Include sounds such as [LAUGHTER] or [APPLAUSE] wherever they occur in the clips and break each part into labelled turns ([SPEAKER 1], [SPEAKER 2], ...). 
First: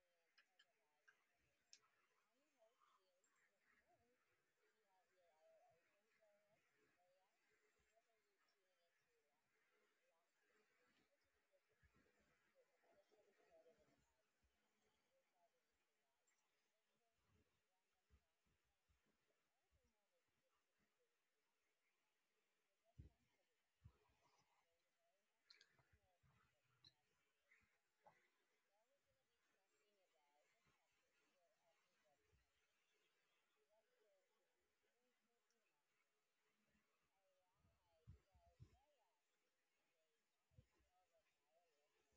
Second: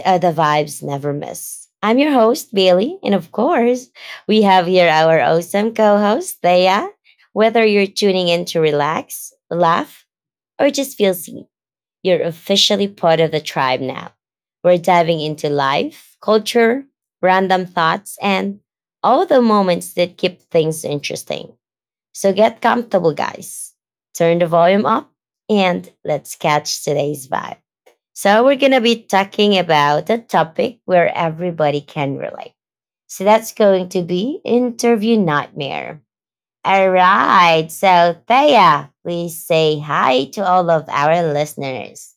[SPEAKER 1] the vibes never miss. I'm your host, Bailey. And of course, we have here our awesome co host, Thea. Whether you're tuning in to relax, laugh, or just feel seen, you're officially part of the tribe now. We're diving into life, culture, random thoughts, and all the moments that keep things interesting. So get comfortable, guys. Turn the volume up and let's catch today's vibe. So, we're going to be talking about a topic where everybody can relate. So, that's going to be interview nightmare. All right. So, Thea, please say hi to all of our listeners.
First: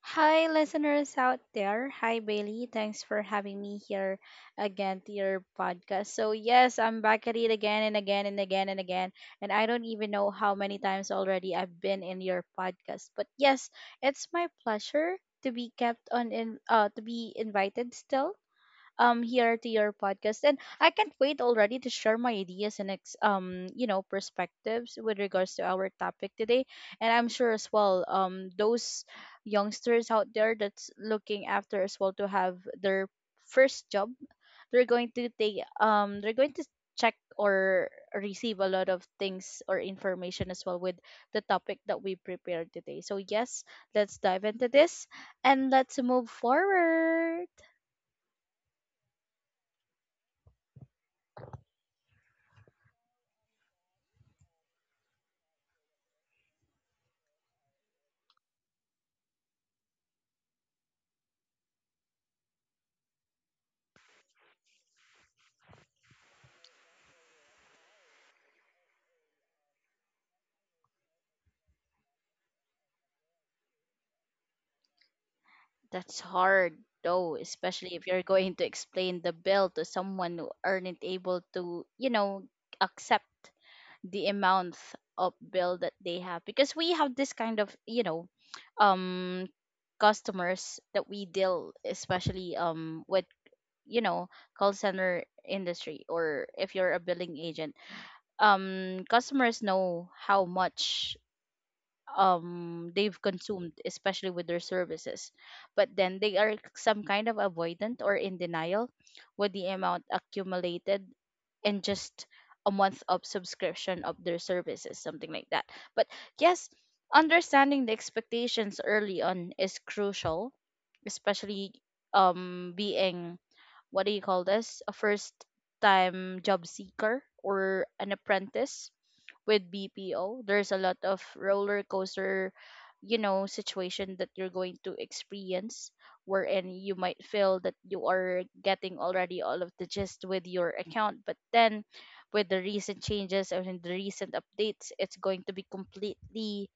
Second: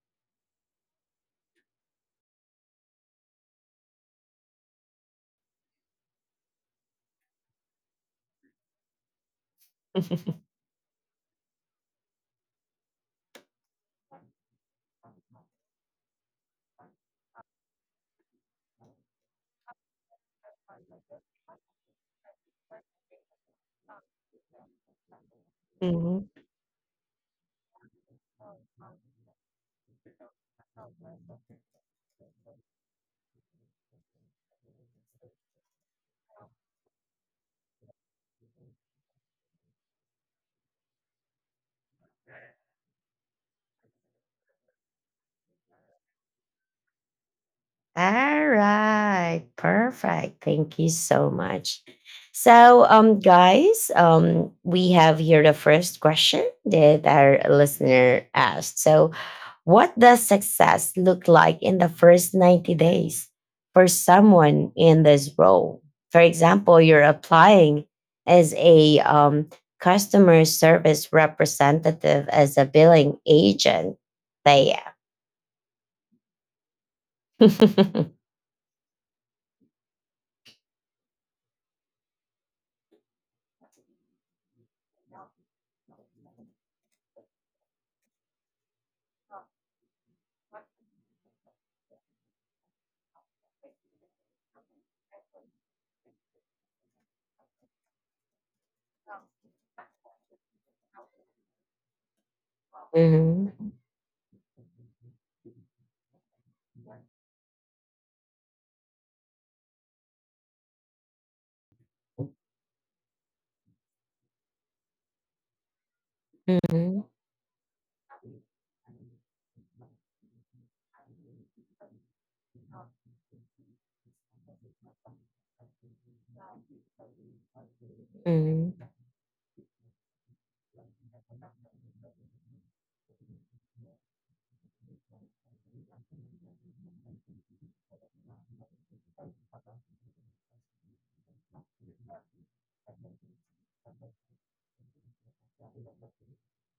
[SPEAKER 2] Hi, listeners out there. Hi, Bailey. Thanks for having me here again to your podcast. So, yes, I'm back at it again and again and again and again. And I don't even know how many times already I've been in your podcast. But yes, it's my pleasure to be kept on in to be invited still here to your podcast, and I can't wait already to share my ideas and perspectives with regards to our topic
[SPEAKER 1] [LAUGHS]
[SPEAKER 2] today. And I'm sure as well, those youngsters out there that's looking after as well to have their first job, they're going to take they're going to check or receive a lot of things or information as well with the topic that we prepared today. So yes, let's dive into this and let's move forward.
[SPEAKER 1] All right, perfect. Thank you so much. So, guys, we have here the first question that our listener asked. So, what does success look like in the first 90 days for someone in this role? For example, you're applying as a customer service representative, as a billing agent. Thea.
[SPEAKER 2] That's hard though, especially if
[SPEAKER 1] [LAUGHS]
[SPEAKER 2] you're going to explain the bill to someone who aren't able to, you know, accept the amount of bill that they have. Because we have this kind of, you know, um customers that we deal especially with, you know, call center industry or if you're a billing agent. Customers know how much they've
[SPEAKER 1] Mhm,
[SPEAKER 2] consumed especially with their services, but then they are some kind of avoidant or in denial with the amount accumulated in just a month of subscription of their services, something like that. But yes,
[SPEAKER 1] mhm,
[SPEAKER 2] understanding the expectations early on is crucial, especially being, what do you call this, a first time job seeker or an
[SPEAKER 1] mhm. [LAUGHS]
[SPEAKER 2] apprentice with BPO. There's a lot of roller coaster, you know, situation that you're going to experience, wherein you might feel that you are getting already all of the gist with your account, but then with the recent changes and the recent updates, it's going to be completely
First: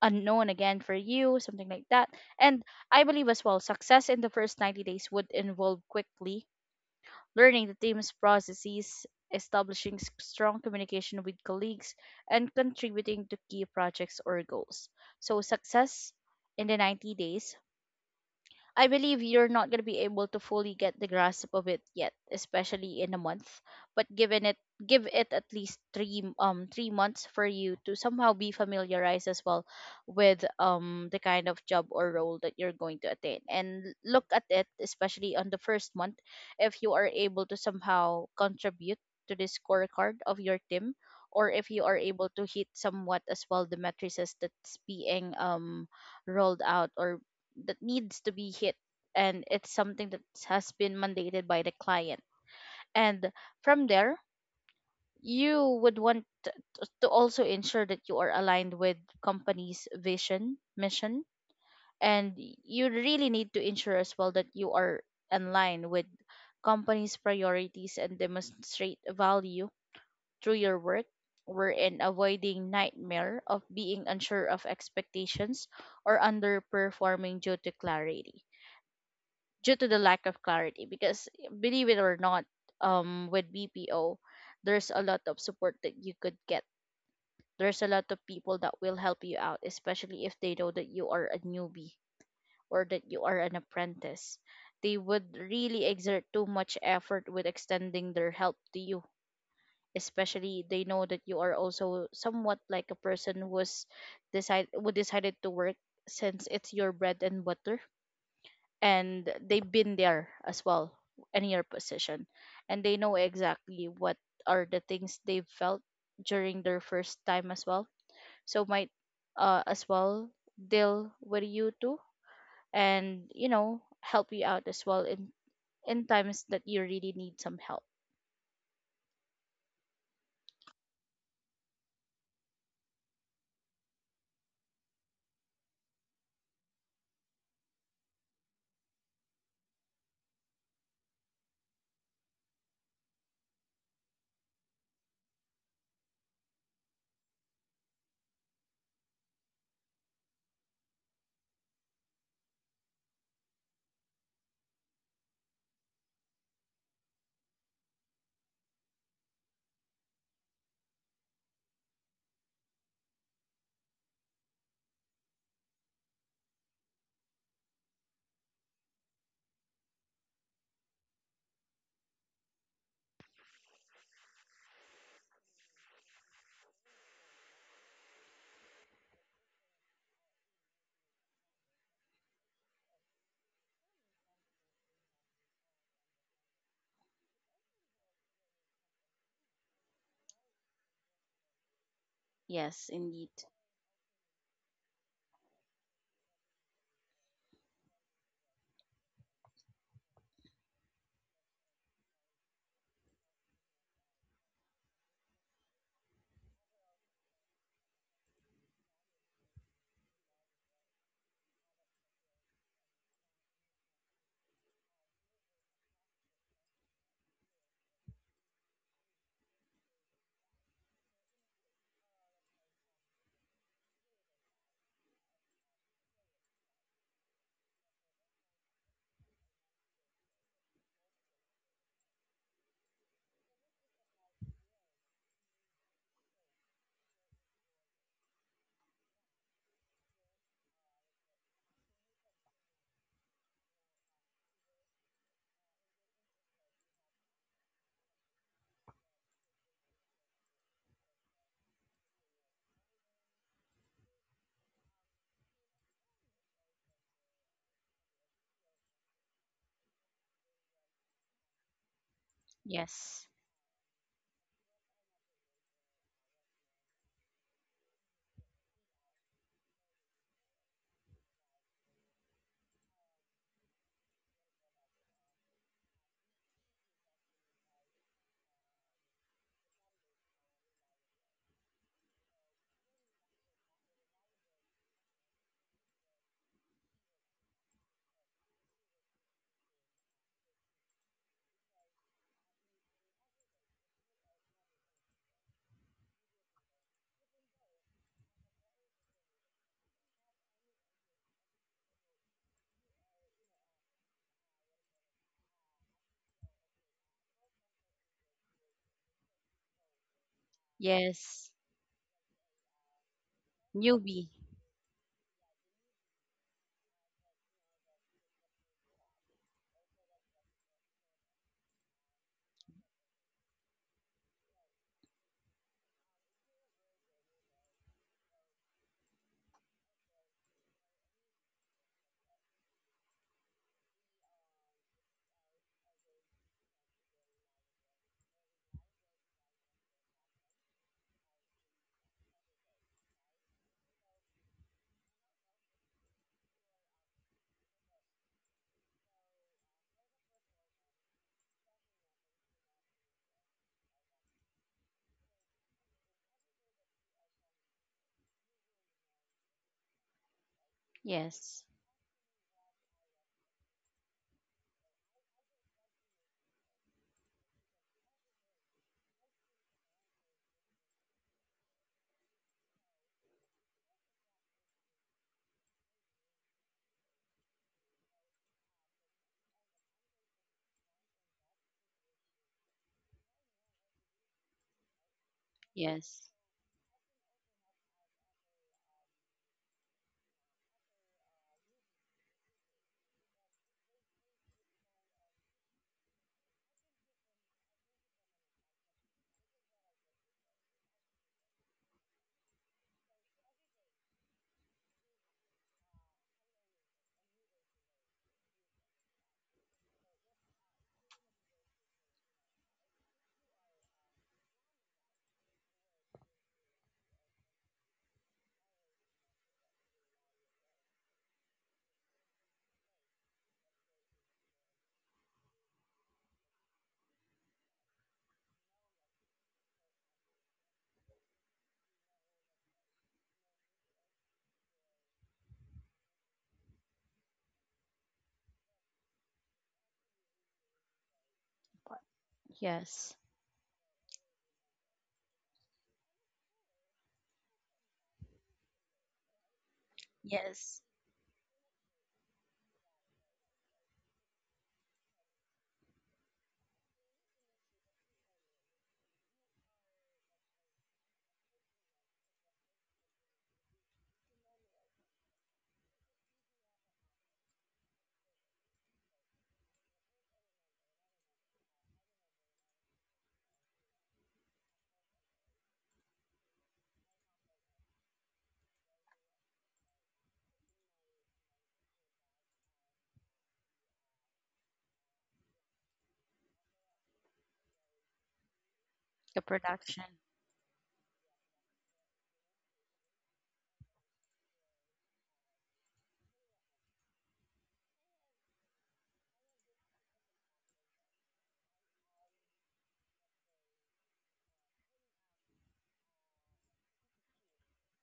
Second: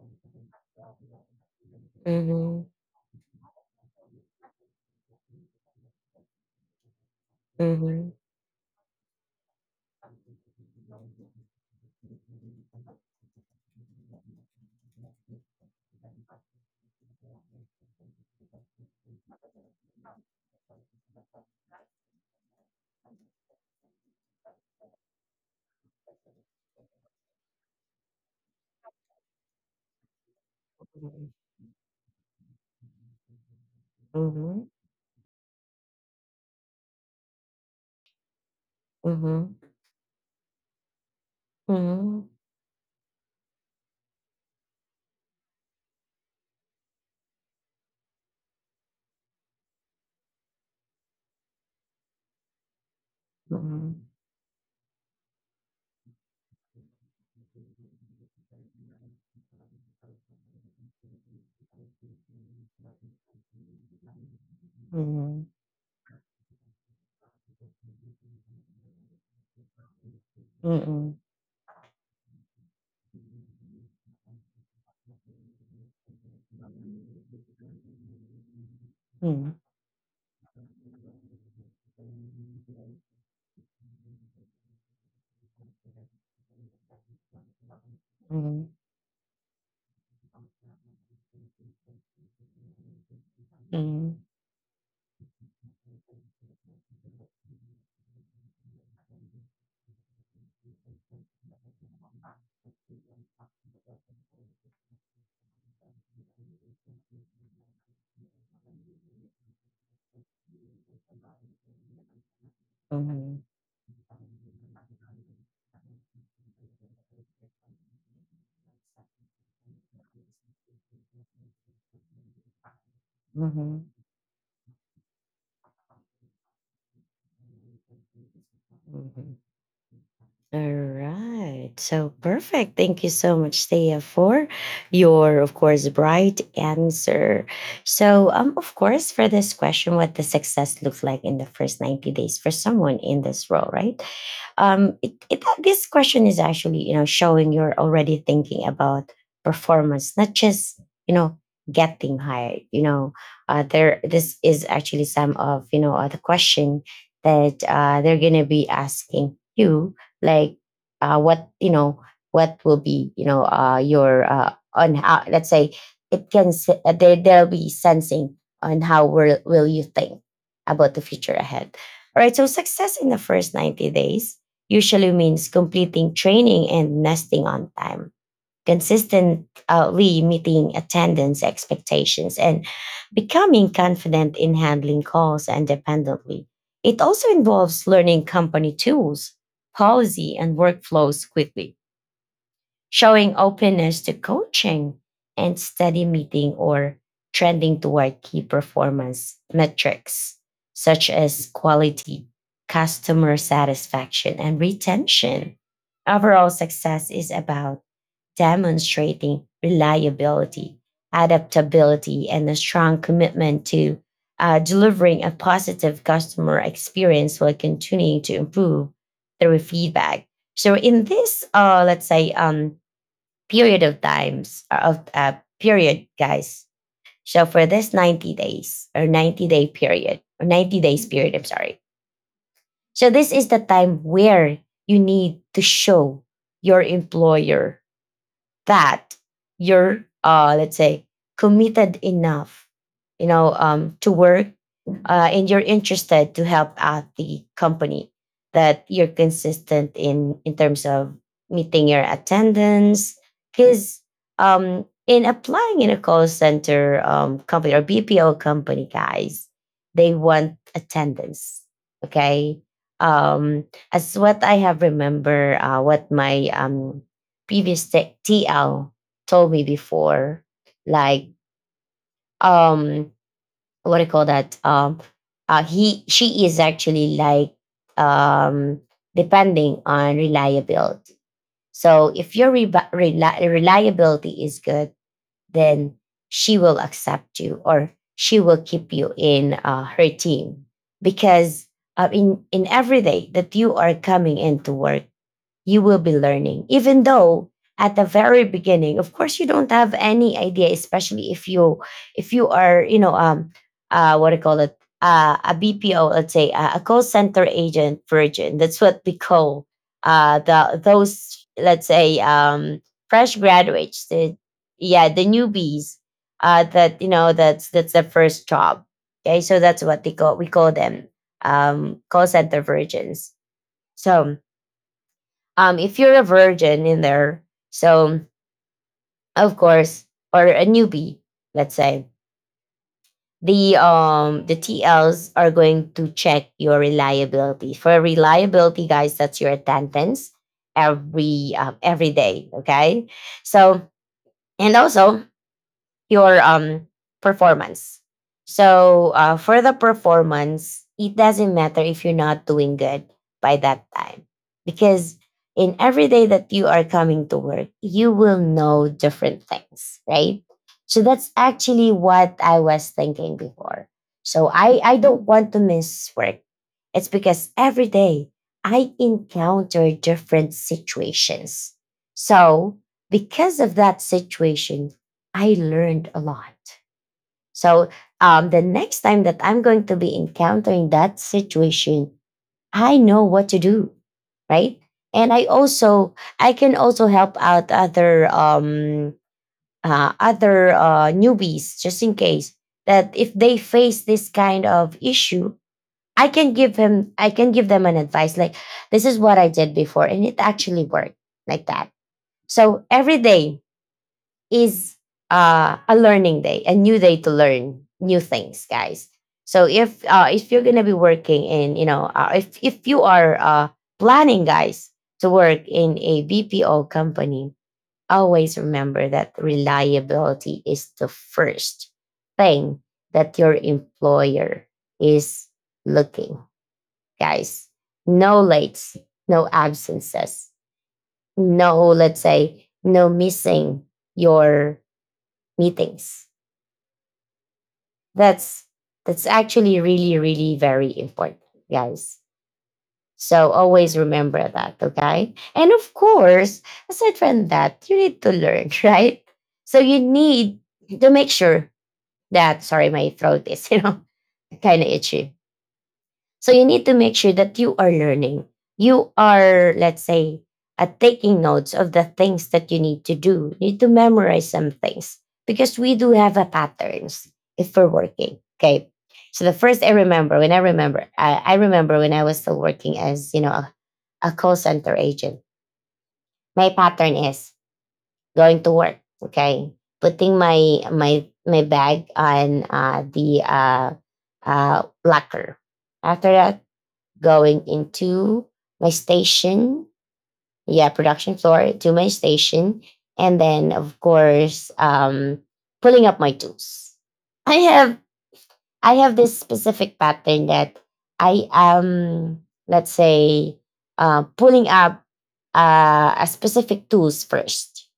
[SPEAKER 2] unknown again for you, something like that. And
[SPEAKER 1] Mhm,
[SPEAKER 2] I believe as well, success in the first 90 days would involve quickly learning the team's
[SPEAKER 1] mhm.
[SPEAKER 2] processes, establishing strong communication with colleagues, and contributing to key projects or goals. So, success in the 90 days, I believe you're not going to be able to fully get the grasp of it yet, especially in a month. But given it, give it at least 3 months for you to somehow be familiarized as well with the kind of job or role that you're going to attain. And look at it,
[SPEAKER 1] Mhm,
[SPEAKER 2] especially on the first month, if you are able to somehow contribute to the
[SPEAKER 1] mhm,
[SPEAKER 2] scorecard of your team, or if you are able
[SPEAKER 1] mhm,
[SPEAKER 2] to hit somewhat as well the matrices that's being rolled out or that needs to be hit, and it's something that has been mandated by the client. And from
[SPEAKER 1] mhm,
[SPEAKER 2] there, you would want to also ensure that you are aligned with company's vision, mission, and you really need to ensure as well that you are
[SPEAKER 1] mhm,
[SPEAKER 2] in line with company's priorities and demonstrate value through your work,
[SPEAKER 1] mhm,
[SPEAKER 2] wherein avoiding nightmare of being unsure of expectations or underperforming due to clarity,
[SPEAKER 1] mhm, mhm,
[SPEAKER 2] due to the lack of clarity. Because believe it or not, with BPO, there's a lot of support that you could get. There's a lot of people
[SPEAKER 1] mhm,
[SPEAKER 2] that will help you out, especially if they know that you are a newbie or that you are an
[SPEAKER 1] mhm,
[SPEAKER 2] apprentice. They would really exert too much effort with extending their help to you, especially they know that you are also somewhat like a person who decided to work since it's your bread and butter. And they've been there as well in your position, and they know
[SPEAKER 1] mhm.
[SPEAKER 2] exactly what are the things they felt during their first time as well. So might as well deal with you too and, you know,
[SPEAKER 1] Mhm.
[SPEAKER 2] help you out as well in times that you really need some help.
[SPEAKER 1] Mhm. All right. So perfect. Thank you so much, Thea, for your, of course, bright answer. So, of course, for this question, what the success look like in the first 90 days for someone in this role, right? This question is actually showing you're already thinking about performance, not just you know getting hired. You know, there This is actually some of the question that they're gonna be asking you, like what what will be your on how let's say they they'll be sensing on how will you think about the future ahead. All right, so success in the first 90 days usually means completing training and nesting on time, consistently meeting attendance expectations, and becoming confident in handling calls independently. It also involves learning company tools, policy, and workflows quickly
[SPEAKER 2] Yes, indeed.
[SPEAKER 1] showing openness to coaching and steady meeting or trending toward key performance metrics such as quality, customer satisfaction, and retention. Overall success is about demonstrating reliability, adaptability, and a strong commitment to delivering a positive customer experience while continuing to improve through feedback. So in this, let's say, period of times of period, guys. So for this 90 days or 90-day period or 90 days period, I'm sorry. So this is the time where you need to show your employer that you're let's say committed enough to work and you're interested to help out the company, that you're consistent in terms of meeting your attendance because in applying in a call center company or BPO company, guys, they want attendance. Okay.
[SPEAKER 2] Yes.
[SPEAKER 1] um as what I have remember, what my previous tech TL told me before, like, um, what do you call that? He she is actually like um depending on reliability. So if your reliability is good, then she will accept you or she will keep you in her team because in every day that you are coming into work you will be learning. Even though at the very beginning, of course, you don't have any idea, especially if you are, you know, what do you call it, a BPO, let's say a call center agent virgin. That's what we call the
[SPEAKER 2] Yes.
[SPEAKER 1] those, let's say, fresh graduates.
[SPEAKER 2] Newbie.
[SPEAKER 1] The, yeah, the newbies. That you know, that's their first job. Okay, so that's what they call we call them, call center virgins. So if you're a virgin in there, so of course, or a newbie, let's say, the TLs are going to check your reliability. For reliability, guys, that's your attendance every day. Okay, so and also your performance. So for the performance, it doesn't matter if you're not doing good by that time because in every day that you are coming to work, you will know different things, right? So that's
[SPEAKER 2] Yes.
[SPEAKER 1] actually what I was thinking before. So I don't want to miss work. It's because every day I encounter different situations. So because of that situation, I learned a lot. So the next time that I'm going to be encountering that situation, I know what to do, right? And I also
[SPEAKER 2] Yes.
[SPEAKER 1] I can also help out other other newbies just in case that if they face this kind of issue, I can give them an advice like this is what I did before, and it actually worked like that. So every day is a learning day, a new day to learn new things, guys. So if you're gonna be working in, you know, if you are planning, guys, to work in a BPO company, always remember that reliability is the first thing that your employer is looking, guys. No lates, no absences, no, let's say, no missing your meetings. That's actually really, really very important, guys.
[SPEAKER 2] yes
[SPEAKER 1] So always remember that, okay? And of course, aside from that, you need to learn, [LAUGHS] right? So you need
[SPEAKER 2] Yes.
[SPEAKER 1] to make sure that sorry, my throat is, you know, [LAUGHS] kind of itchy. So you need to make sure that you are learning. You are, let's say, taking notes of the things that you need to do. You need to memorize some things because we do have a patterns if we're working. Okay. So the first I remember when I remember when I was still working as, you know, a call center agent, my pattern is going to work. Okay. Putting my bag on the locker. After that, going into my
[SPEAKER 2] The
[SPEAKER 1] station.
[SPEAKER 2] production.
[SPEAKER 1] Yeah, production floor to my station. And then, of course, pulling up my tools. I have I have this specific pattern that I am, let's say, pulling up a specific tools first.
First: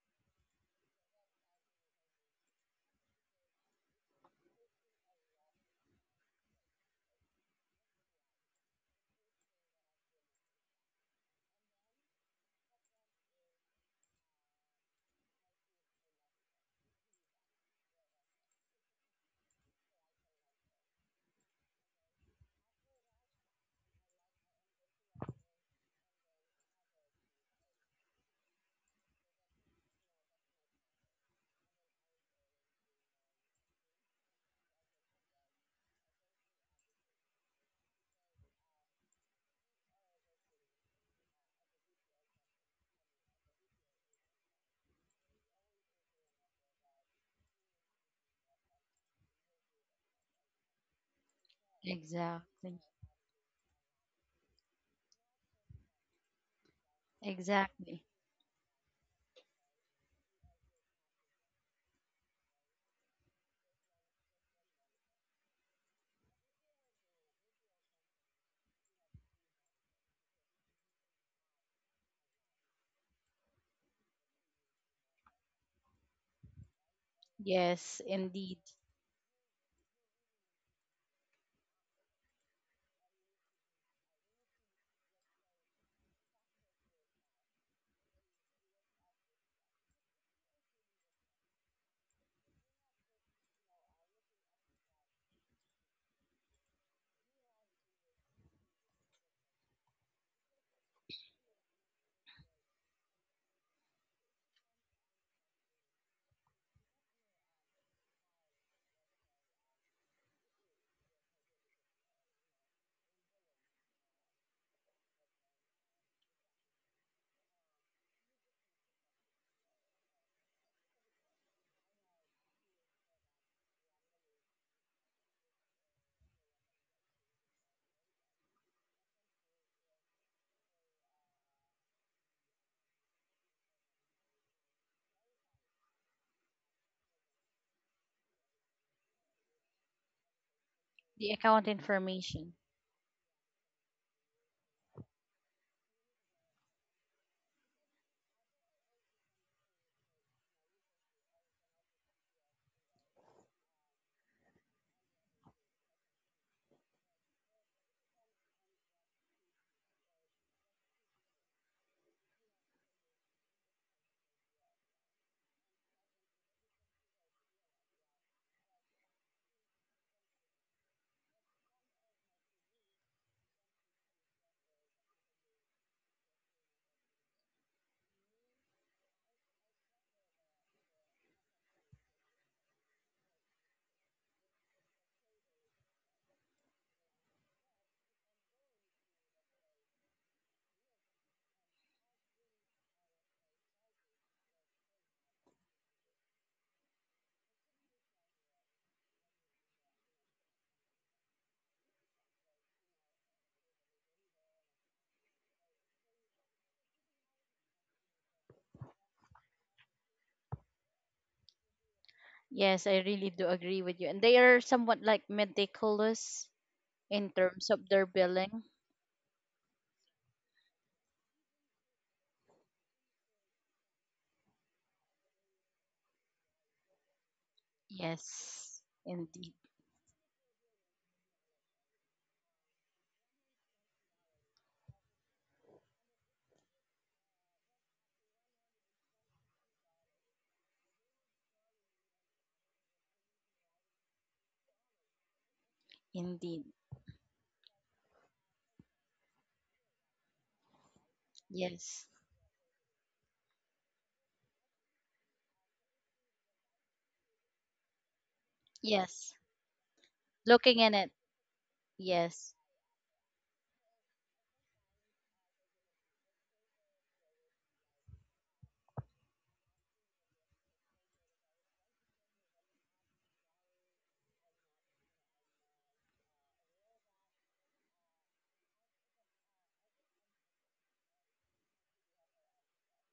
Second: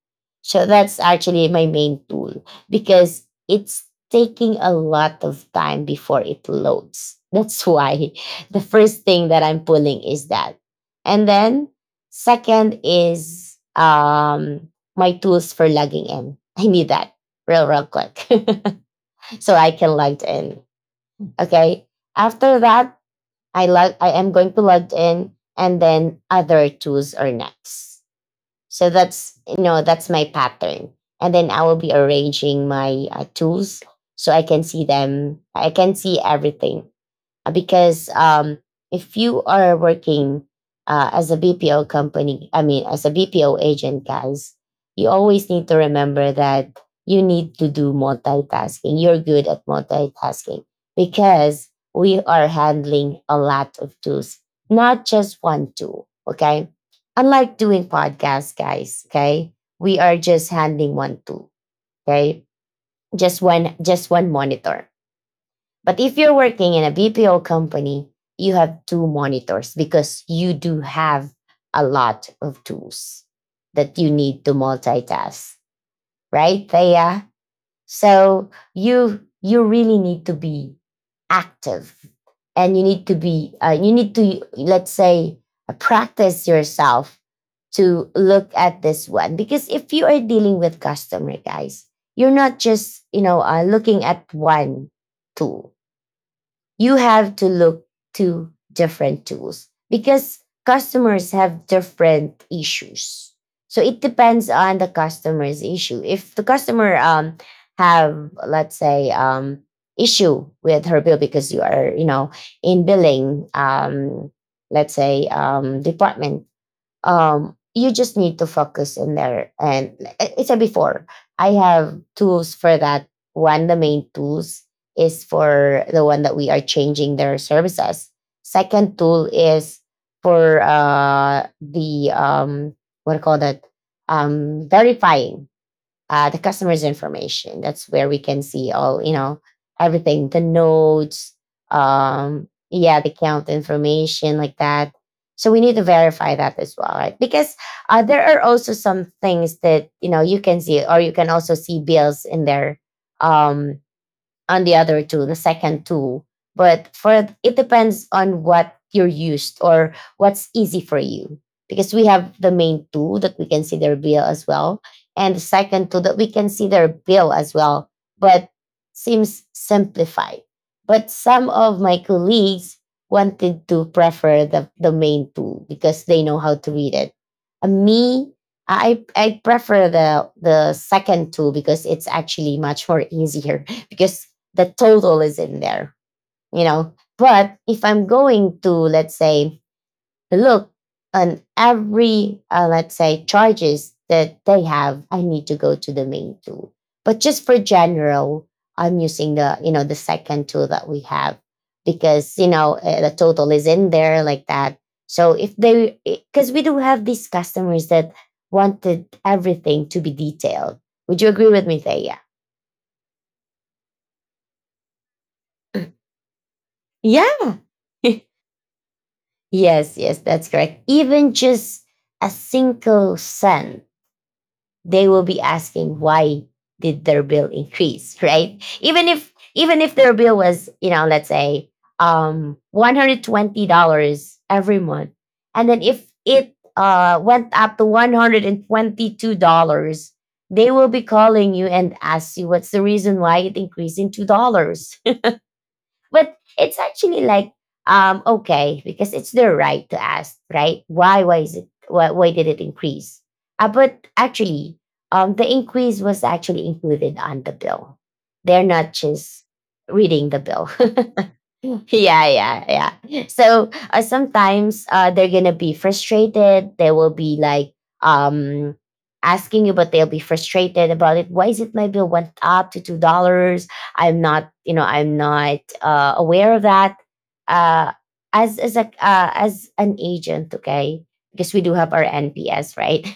[SPEAKER 1] So that's actually my main tool because it's taking a lot of time before it loads. That's why [LAUGHS] the first thing that I'm pulling is that. And then second is my tools for logging in. [LAUGHS] I need that real, real quick [LAUGHS] so I can log in. Okay. After that, I am going to log in and then other tools are next. So that's that's my pattern. And then I will be arranging my tools so I can see them. I can see everything because if you are working as a BPO company, I mean, as a BPO agent, guys, you always need to remember that you need to do multitasking. You're good at multitasking because we are
[SPEAKER 2] Exactly.
[SPEAKER 1] handling a lot of tools, not just one tool. Okay. Unlike doing
[SPEAKER 2] Exactly.
[SPEAKER 1] podcasts, guys, okay, we are just handling one tool. Okay. Just one monitor but if you're working in a BPO company, you have two monitors because you do have a lot of tools that you need to multitask, right, Thea?
[SPEAKER 2] Yes,
[SPEAKER 1] So
[SPEAKER 2] indeed.
[SPEAKER 1] you really need to be active, and you need to be you need to let's say practice yourself to look at this one because if you are dealing with customer guys, you're not just looking at one tool. You have to look to different tools because customers have different issues. So it depends on the customer's issue. If the customer have let's say issue with her bill because you are in billing let's say department, you just need to focus in there. And it's a before I have tools for that one. The main tools is for the one that we are changing their services. Second tool is for the what do you call that, verifying the customer's information. That's where we can see all, you know, everything, the
[SPEAKER 2] The
[SPEAKER 1] notes,
[SPEAKER 2] account information.
[SPEAKER 1] yeah, the account information like that. So we need to verify that as well, right? Because there are also some things that you know you can see, or you can also see bills in there. um, on the other two, the second two. But for it depends on what you're used or what's easy for you. Because we have the main two that we consider bill as well, and the second two that we consider bill as well, but seems simplified. But some of my colleagues wanted to prefer the main two because they know how to read it. And me, I prefer the second two because it's actually much more easier [LAUGHS] because the total is in there, you know. But if I'm going to, let's say, look on every, let's say, charges that they have, I need to go to the main tool. But just for general, I'm using the second tool that we have because, the total is in there like that. So if they, because we do have these customers that wanted everything to be detailed. Would you agree with me, Thea?
[SPEAKER 2] Yes, I really do agree with you. And they are somewhat like meticulous in
[SPEAKER 1] Yeah.
[SPEAKER 2] terms of their
[SPEAKER 1] [LAUGHS]
[SPEAKER 2] billing.
[SPEAKER 1] Yes, yes, that's correct. Even just a single cent, they will be asking why did their bill increase, right?
[SPEAKER 2] Yes,
[SPEAKER 1] Even if
[SPEAKER 2] indeed.
[SPEAKER 1] even if their bill was, let's say, $120 every month, and then if it went up to $122, they will be calling you and ask you what's the reason why it increased in $2, but
[SPEAKER 2] Indeed.
[SPEAKER 1] it's actually like okay because it's their right to ask, right? Why why is it
[SPEAKER 2] Yes.
[SPEAKER 1] why why did it increase? But actually, the increase was actually included on the bill. They're not
[SPEAKER 2] Yes.
[SPEAKER 1] just reading the bill.
[SPEAKER 2] Looking in
[SPEAKER 1] [LAUGHS]
[SPEAKER 2] it.
[SPEAKER 1] [LAUGHS] yeah,
[SPEAKER 2] Yes.
[SPEAKER 1] yeah. So sometimes they're gonna be frustrated. They will be like um asking you, but they'll be frustrated about it. Why is it my bill went up to $2? I'm not, you know, I'm not aware of that. Uh, as an agent, okay, because we do have our NPS, right?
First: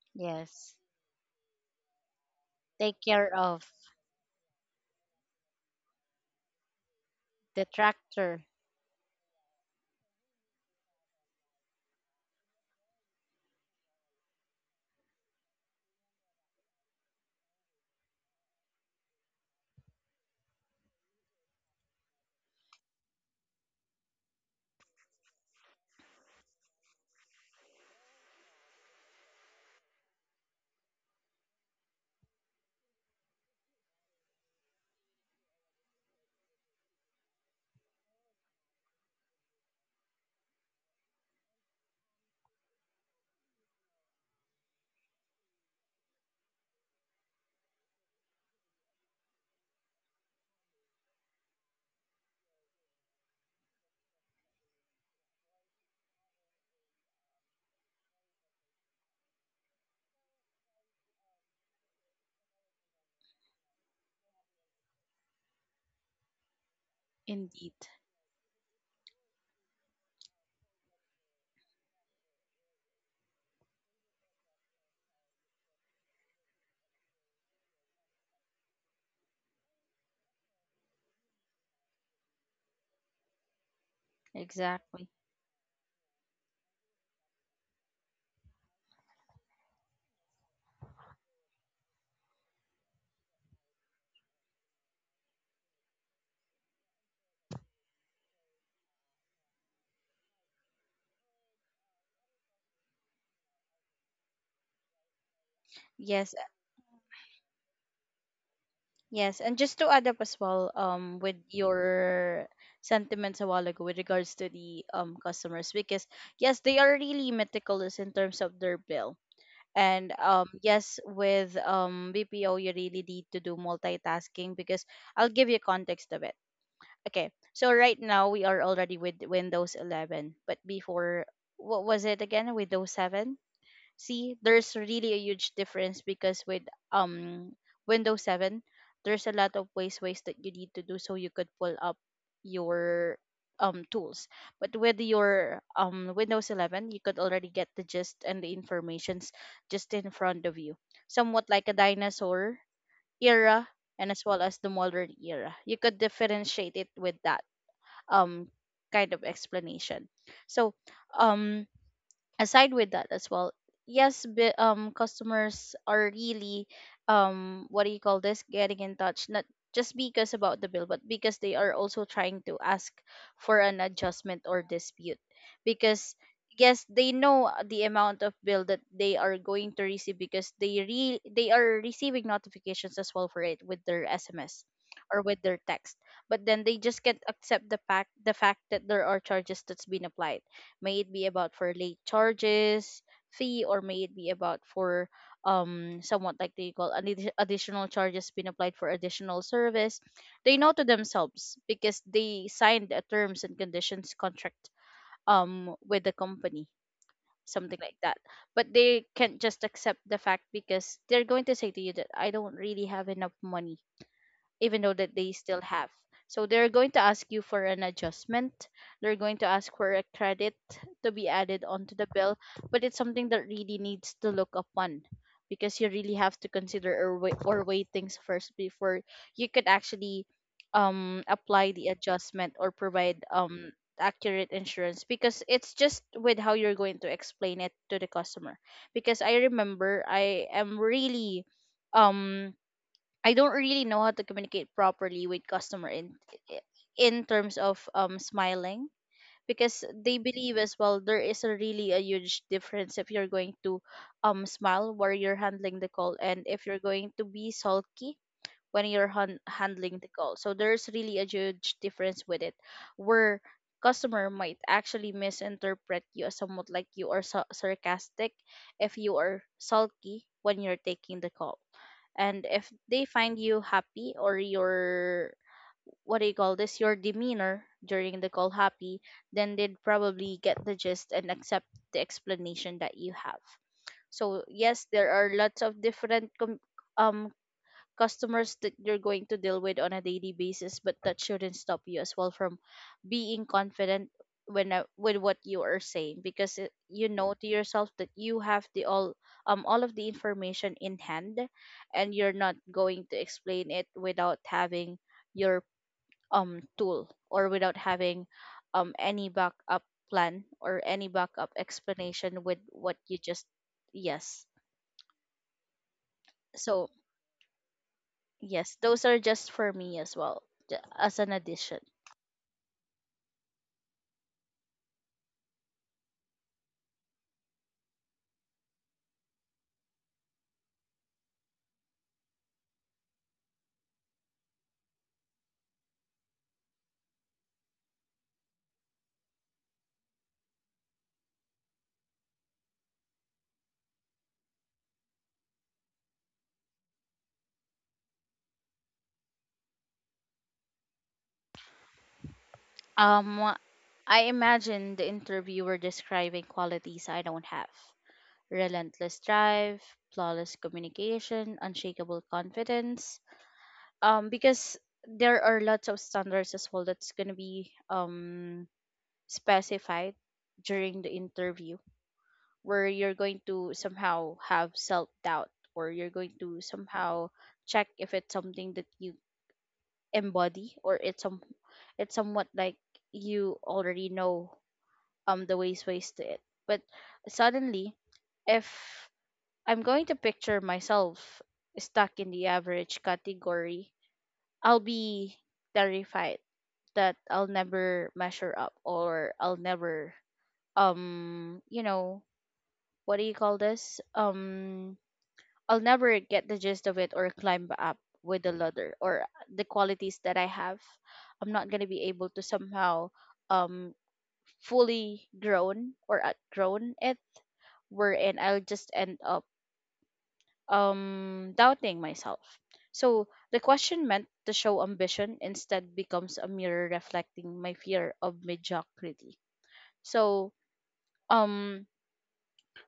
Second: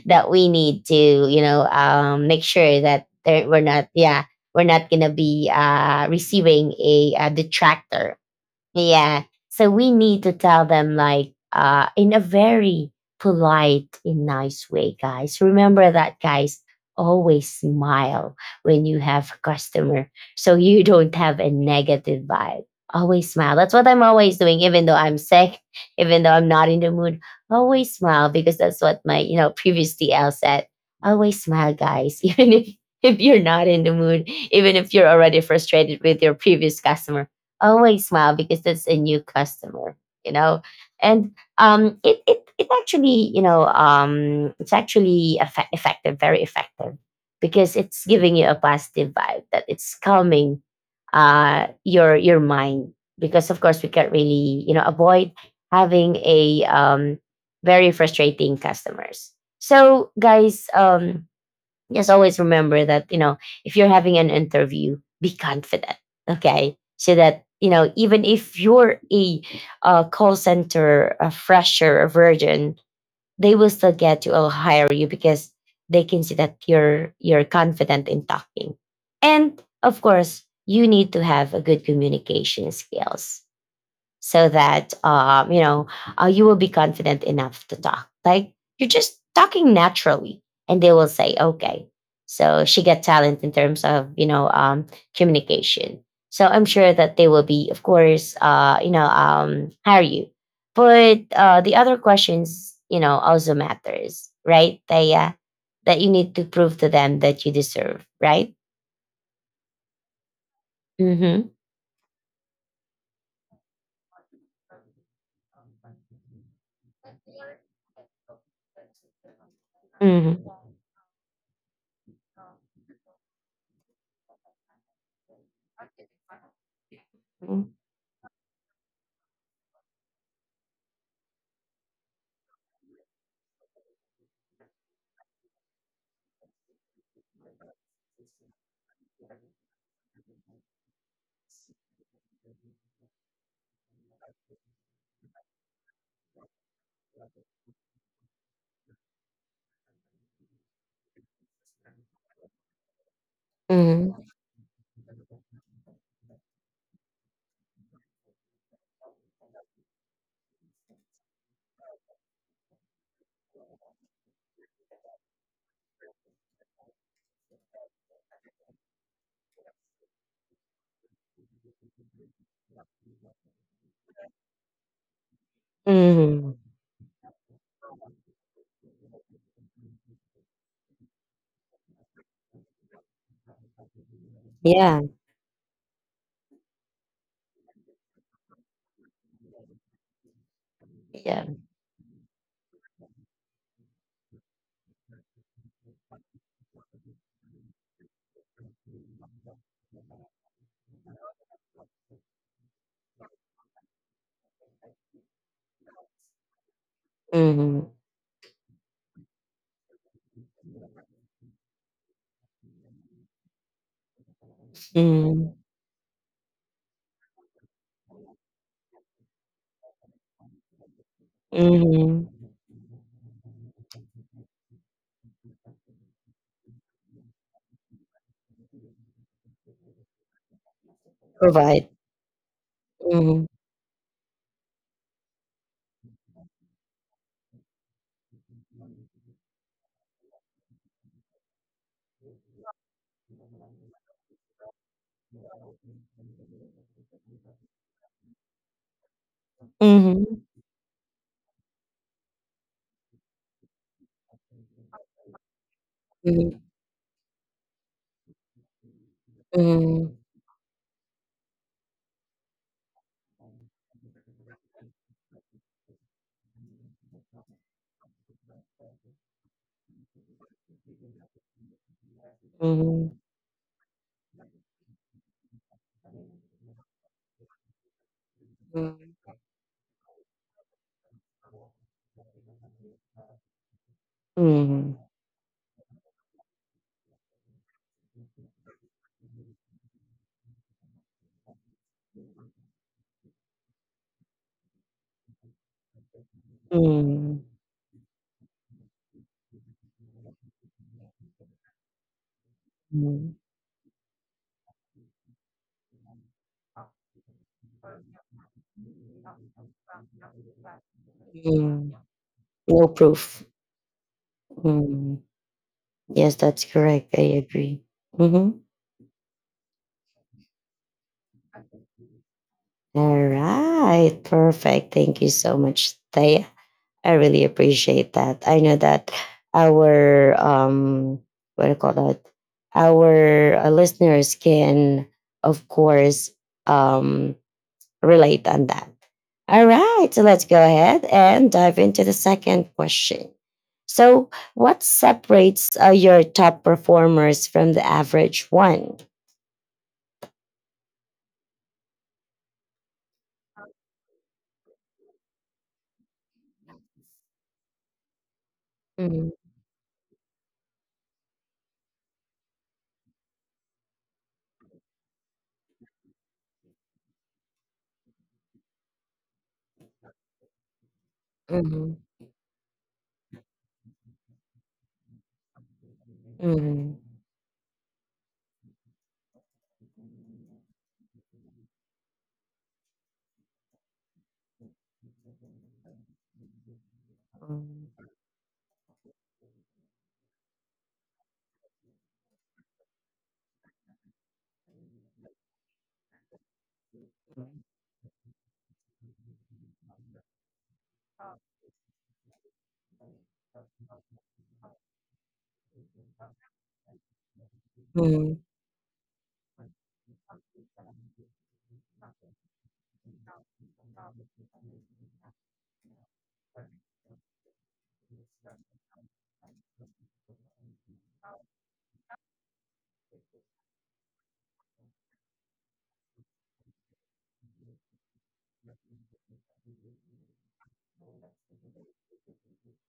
[SPEAKER 1] [LAUGHS] that we
[SPEAKER 2] Yes.
[SPEAKER 1] need to, you know, make sure
[SPEAKER 2] Take
[SPEAKER 1] that
[SPEAKER 2] care
[SPEAKER 1] we're
[SPEAKER 2] of
[SPEAKER 1] not, yeah we're not going to be receiving a,
[SPEAKER 2] the
[SPEAKER 1] detractor
[SPEAKER 2] tractor.
[SPEAKER 1] yeah. So we need to tell them like in a very polite and nice way, guys. Remember that, guys, always smile when you have a customer so you [LAUGHS] don't have a negative vibe. Always smile. That's what I'm always doing, even though I'm sick, even though I'm not in the mood. Always smile because that's what my, you know, previous TL said. Always smile, guys, [LAUGHS] even if you're not in the mood, even if you're already frustrated with your previous customer, always smile because that's a new customer, you know. And it actually, you know, it's actually effective, very effective, because it's giving you a positive vibe that it's calming your mind because of course we can't really, you know, avoid having a very frustrating customers. So guys, just always remember that, you know, if you're having an interview, be confident. Okay, so that, you
[SPEAKER 2] Indeed.
[SPEAKER 1] know, even if you're a call center, a fresher, a virgin, they will still get you or hire you because they can see that you're confident in talking. And of course, you need to have a good communication skills so that,
[SPEAKER 2] Exactly.
[SPEAKER 1] you will be confident enough to talk. Like you're just talking naturally, and they will say, "Okay." So she got talent in terms of, communication. So I'm sure that they will be, of course, hire you. But the other questions, you know, also matters, right? They that you
[SPEAKER 2] Yes.
[SPEAKER 1] need to prove to them that you deserve, right?
[SPEAKER 2] Yes, and just to add up as well, with
[SPEAKER 1] Mm-hmm.
[SPEAKER 2] your sentiments a while ago with regards to the customers, because yes, they are really meticulous in terms of their bill. And
[SPEAKER 1] Mm-hmm.
[SPEAKER 2] yes, with BPO, you really need to do multitasking because I'll give you context of it. Okay, so right now we are already with Windows 11, but before, what was it again? Windows 7? See, there's really a huge difference because with um Windows 7, there's a lot of ways that you need to do so you could pull up your tools. But with your Windows 11, you could already get the gist and the informations just in front of you, somewhat like a dinosaur era. And
[SPEAKER 1] Mm-hmm.
[SPEAKER 2] as well as the modern era, you could differentiate it with that um kind of explanation. So um aside with that as well, yes, customers are really, what do you call this, getting in touch, not just because about the bill, but because they are also trying to ask for an adjustment or dispute. Because
[SPEAKER 1] Mm-hmm.
[SPEAKER 2] yes, they know the amount of bill that they are going to receive, because they are receiving notifications as well for it with their SMS
[SPEAKER 1] Yeah.
[SPEAKER 2] or with their text. But then they just can't accept the fact that there are charges that's been applied may it be
[SPEAKER 1] Yeah.
[SPEAKER 2] about for late charges fee or may it be about for somewhat like they call an additional charges being applied for additional service. They know to themselves because they signed a terms and conditions contract with the company, something
[SPEAKER 1] Mm-hmm.
[SPEAKER 2] like that. But they can't just accept the fact, because they're going to say to you that I don't really have enough money, even though that they
[SPEAKER 1] Mhm,
[SPEAKER 2] still have. So they're going to ask you for an adjustment. They're going to ask for a credit to be added onto the
[SPEAKER 1] mhm.
[SPEAKER 2] bill, but it's something that really needs to look upon, because you really have to consider or weigh things first before you could actually apply the
[SPEAKER 1] Provide.
[SPEAKER 2] adjustment or provide
[SPEAKER 1] Mhm,
[SPEAKER 2] accurate insurance, because it's just with how you're going to explain it to the customer. Because I remember, I am really um I don't really know how to communicate properly with customer in terms of smiling, because they
[SPEAKER 1] mhm,
[SPEAKER 2] believe as well there is a really a huge difference if you're going to smile while you're handling the call, and
[SPEAKER 1] mhm,
[SPEAKER 2] if you're going to be sulky when you're handling the
[SPEAKER 1] mhm,
[SPEAKER 2] call. So there's really a huge difference with it, where customer might actually misinterpret you as somewhat like you are sarcastic if you are sulky when you're taking the call. And if they
[SPEAKER 1] mhm,
[SPEAKER 2] find you happy, or your, what do you call this, your demeanor during the call happy,
[SPEAKER 1] mhm,
[SPEAKER 2] then they'd probably get the gist and accept the explanation that you have. So yes,
[SPEAKER 1] mhm,
[SPEAKER 2] there are lots of different um customers that you're going to deal with on a daily basis, but that shouldn't stop you as well from being confident when, with what you are saying. Because it, you know
[SPEAKER 1] mhm,
[SPEAKER 2] to yourself that you have the all, all of the information in hand, and you're not going to
[SPEAKER 1] mhm,
[SPEAKER 2] explain it without having your tool, or without having any backup plan or any backup
[SPEAKER 1] mhm.
[SPEAKER 2] explanation with
[SPEAKER 1] No
[SPEAKER 2] what you
[SPEAKER 1] proof.
[SPEAKER 2] just. Yes.
[SPEAKER 1] Mhm. Yes, that's
[SPEAKER 2] So
[SPEAKER 1] correct. I agree. Mhm.
[SPEAKER 2] yes, those are just for me as well, as an addition.
[SPEAKER 1] All right. Perfect. Thank you so much, Taya. I really appreciate that. I know that our what do you call that? Our listeners can of course um relate on that. All right, so let's go ahead and dive into the second question. So, what separates your top performers from the average one?
[SPEAKER 2] Um, I imagine the interviewer describing qualities I don't have: relentless
[SPEAKER 1] Mhm,
[SPEAKER 2] drive, flawless communication, unshakable confidence. Because there are lots of standards as well that's going to be, specified during the interview,
[SPEAKER 1] mhm,
[SPEAKER 2] where you're going to somehow have self doubt, or you're going to
[SPEAKER 1] mhm,
[SPEAKER 2] somehow check if it's something that you embody, or it's some, it's somewhat like you already know the ways to it. But suddenly,
[SPEAKER 1] mhm,
[SPEAKER 2] if I'm going to picture myself stuck in the average category, I'll be terrified that I'll never measure up, or I'll never, um you know what do you call this, I'll never get the gist of it or climb up with the ladder or the qualities that I have. I'm not gonna be able to somehow um fully grown or outgrown it, wherein I'll just end up doubting myself. So the question meant to show ambition instead becomes a mirror reflecting my fear of mediocrity. So um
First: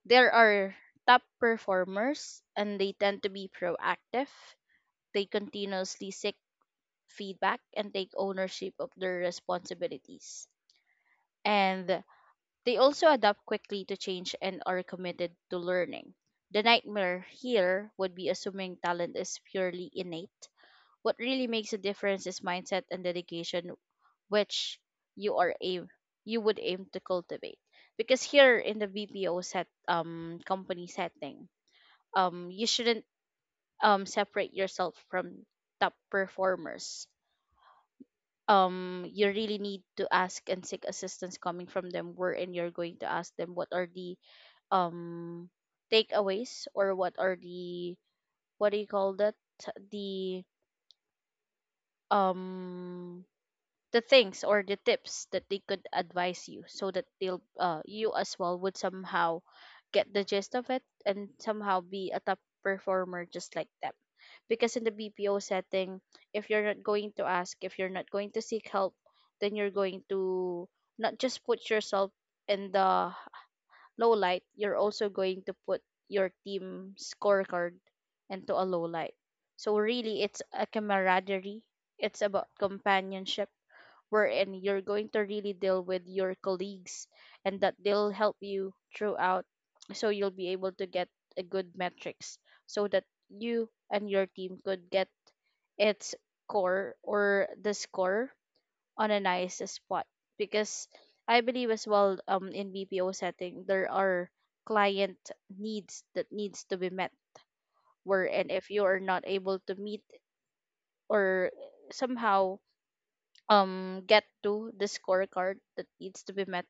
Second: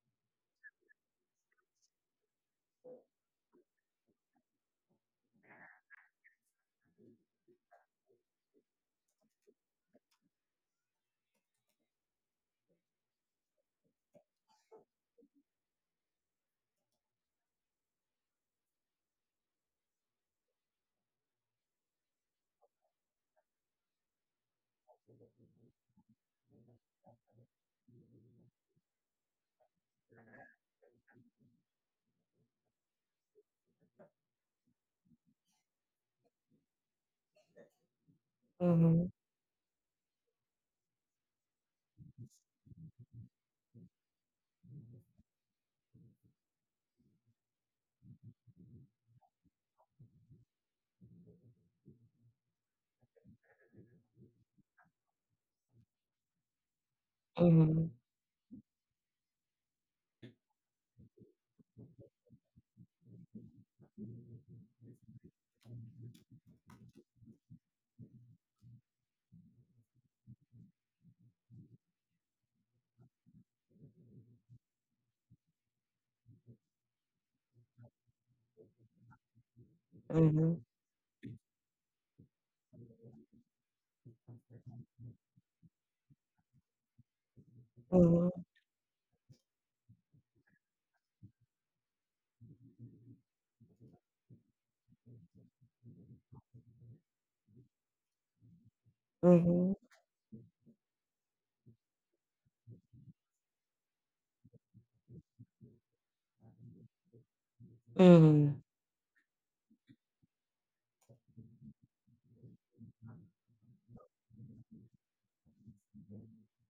[SPEAKER 2] there are top performers, and they tend to be proactive. They continuously seek feedback and take ownership of their responsibilities. And they also adapt quickly to change and are committed to learning. The nightmare here would be assuming talent is purely innate. What really makes a difference is mindset and dedication, which you are aim you would aim to cultivate. Because here in the BPO set company setting, you shouldn't separate yourself from top performers.
[SPEAKER 1] mhm, mhm,
[SPEAKER 2] You really need to ask and seek assistance coming from them, wherein you're going to ask them what are the um takeaways, or what are the, what do you call that, the um the things or the tips that they could advise you, so that they'll you as well would somehow get the gist of it and somehow be a top performer just like them. Because in the BPO setting, if you're not going to ask, if you're not going to seek help, then you're going to not just put yourself in the low light, you're also going to put your team scorecard into a low light. So
[SPEAKER 1] mhm,
[SPEAKER 2] really, it's
[SPEAKER 1] mhm,
[SPEAKER 2] a camaraderie. It's about companionship, wherein you're going to really deal with your colleagues, and that they'll
[SPEAKER 1] mhm,
[SPEAKER 2] help you throughout, so you'll be able to get a good metrics, so that you and your team could get its core or the score on a nice spot. Because I believe as well, in BPO setting there are client needs that needs to be met, wherein
[SPEAKER 1] mhm,
[SPEAKER 2] if you are not able to meet or somehow get to the scorecard that needs to be met,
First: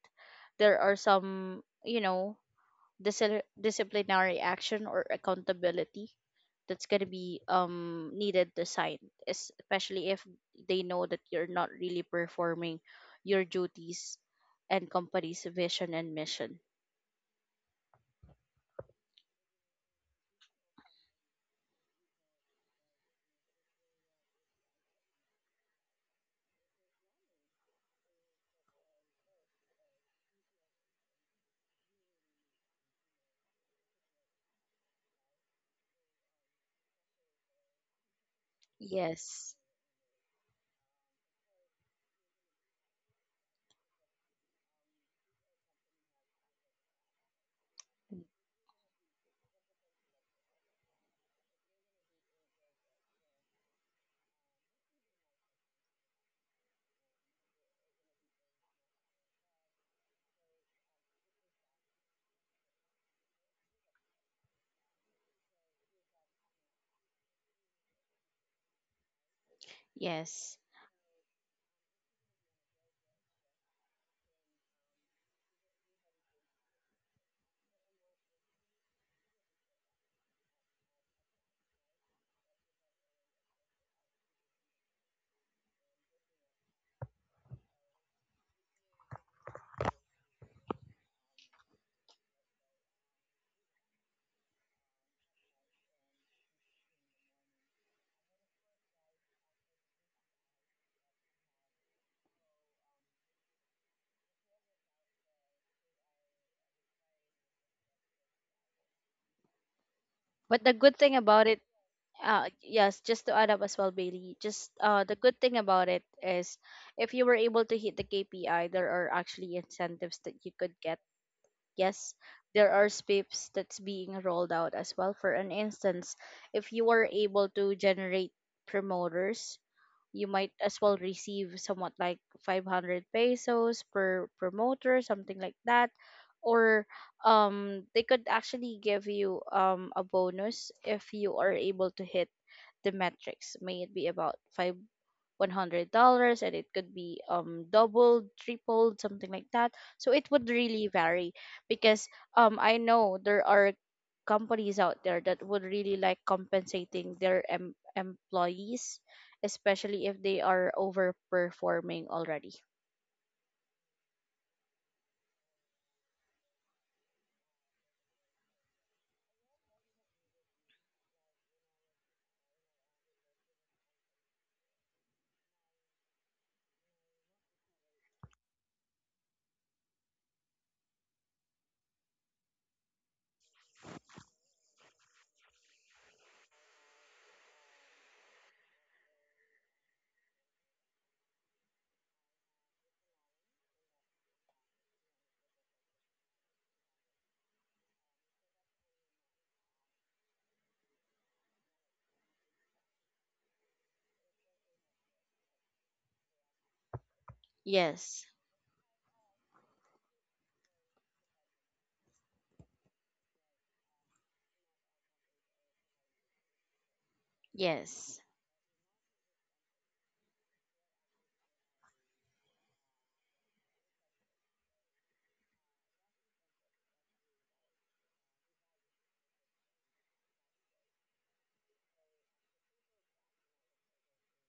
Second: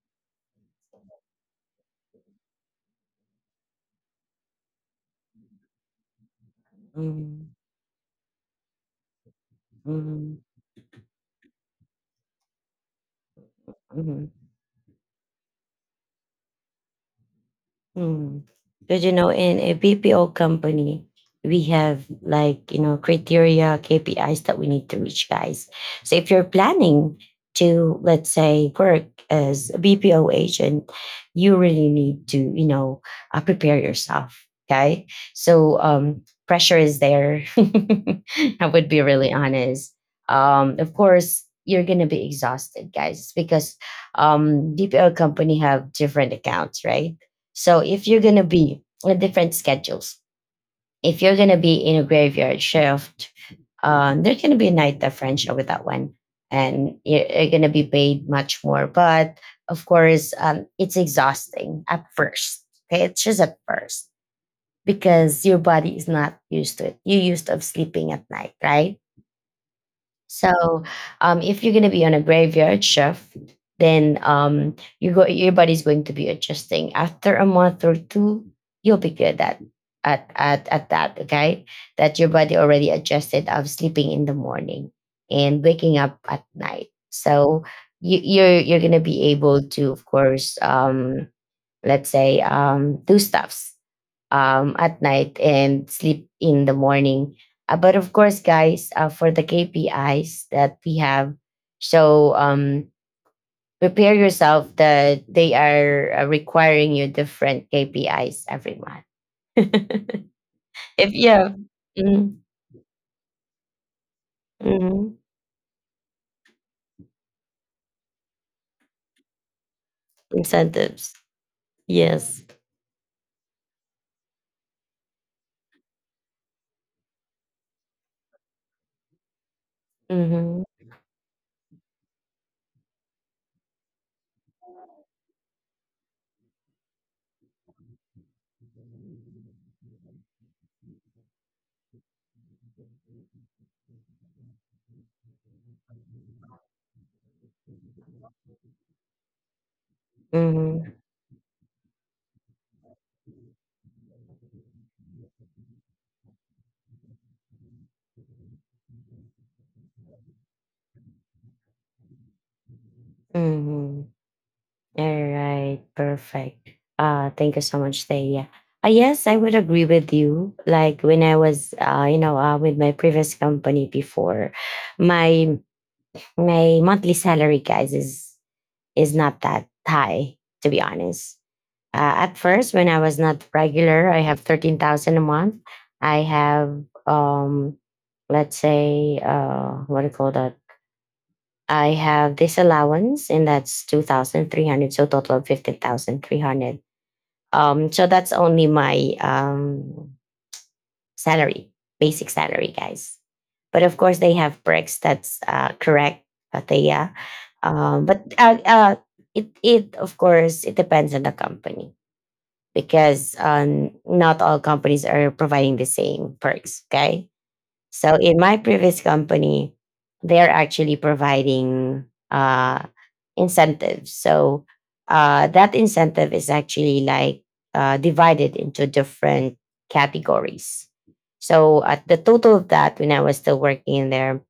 [SPEAKER 2] there are some disciplinary action or accountability that's going to be
[SPEAKER 1] mhm,
[SPEAKER 2] needed to sign, especially if
[SPEAKER 1] mhm,
[SPEAKER 2] they know that you're not really performing your duties
[SPEAKER 1] mhm.
[SPEAKER 2] and company's vision and mission.
[SPEAKER 1] Hmm. Because you know, in a BPO company, we have like, you know, criteria, KPIs, that we need to reach, guys. So if you're planning to, let's say, work as a BPO agent, you really need to, you know, prepare yourself. Okay, so pressure is there. [LAUGHS] I would be really
[SPEAKER 2] Yes,
[SPEAKER 1] honest. Of course, you're gonna be exhausted, guys, because BPO company have different accounts, right? So if you're gonna be on different schedules, if you're gonna be in a graveyard shift, there's gonna be a night differential with that one, and you're gonna be paid much more. But of course, it's exhausting at first. Okay, it's just at first because your body is not used to it. You're used of sleeping at night, right?
[SPEAKER 2] yes.
[SPEAKER 1] So if you're gonna be on a graveyard shift, then your body's going to be adjusting. After a month or two, you'll be good at at that. Okay, that your body already adjusted of sleeping in the morning and waking up at night. So you're gonna be able to, of course, let's say, do stuffs at night and sleep in the morning. But of course, guys, for the KPIs that we have, so prepare yourself that they are requiring you different KPIs every month. [LAUGHS]
[SPEAKER 2] But the good
[SPEAKER 1] if
[SPEAKER 2] thing about
[SPEAKER 1] yeah,
[SPEAKER 2] it.
[SPEAKER 1] mm,
[SPEAKER 2] Yes, just to add up as well, Bailey. Just
[SPEAKER 1] mhm.
[SPEAKER 2] the good thing about it is, if you were able to hit the KPI, there are actually incentives that you could get.
[SPEAKER 1] Incentives,
[SPEAKER 2] Yes,
[SPEAKER 1] yes.
[SPEAKER 2] there are spiffs that's being rolled out as well. For an instance, if you were able to generate promoters, you might
[SPEAKER 1] Mm-hmm.
[SPEAKER 2] as well receive somewhat like 500 pesos per promoter, something like that, or they could actually give you a bonus if you are able to hit the metrics, may it be about $100, and it could be doubled, tripled, something like that. So it would really
[SPEAKER 1] Mm-hmm.
[SPEAKER 2] vary, because I know there are companies out there that would really like compensating their employees, especially if they are overperforming already.
[SPEAKER 1] Mm-hmm. All right, perfect. Thank you so much, Thea. Yes, I would agree with you. Like when I was, with my previous company before, my my monthly salary, guys, is not that high, to be honest. At first, when I was not regular, I have 13,000 a month. I have, um, let's say, what do you call that? I have this allowance, and that's two thousand three hundred, so total of 15,300. So that's only my salary, basic salary, guys. But of course, they have perks. That's correct, Patea. But
[SPEAKER 2] Yes,
[SPEAKER 1] it of course it depends on the company because not all companies are providing the same perks. Okay, so
[SPEAKER 2] yes.
[SPEAKER 1] in my previous company, they're actually providing uh, incentives. So that incentive is actually like divided into different categories. So at the total of that, when I was still working in there,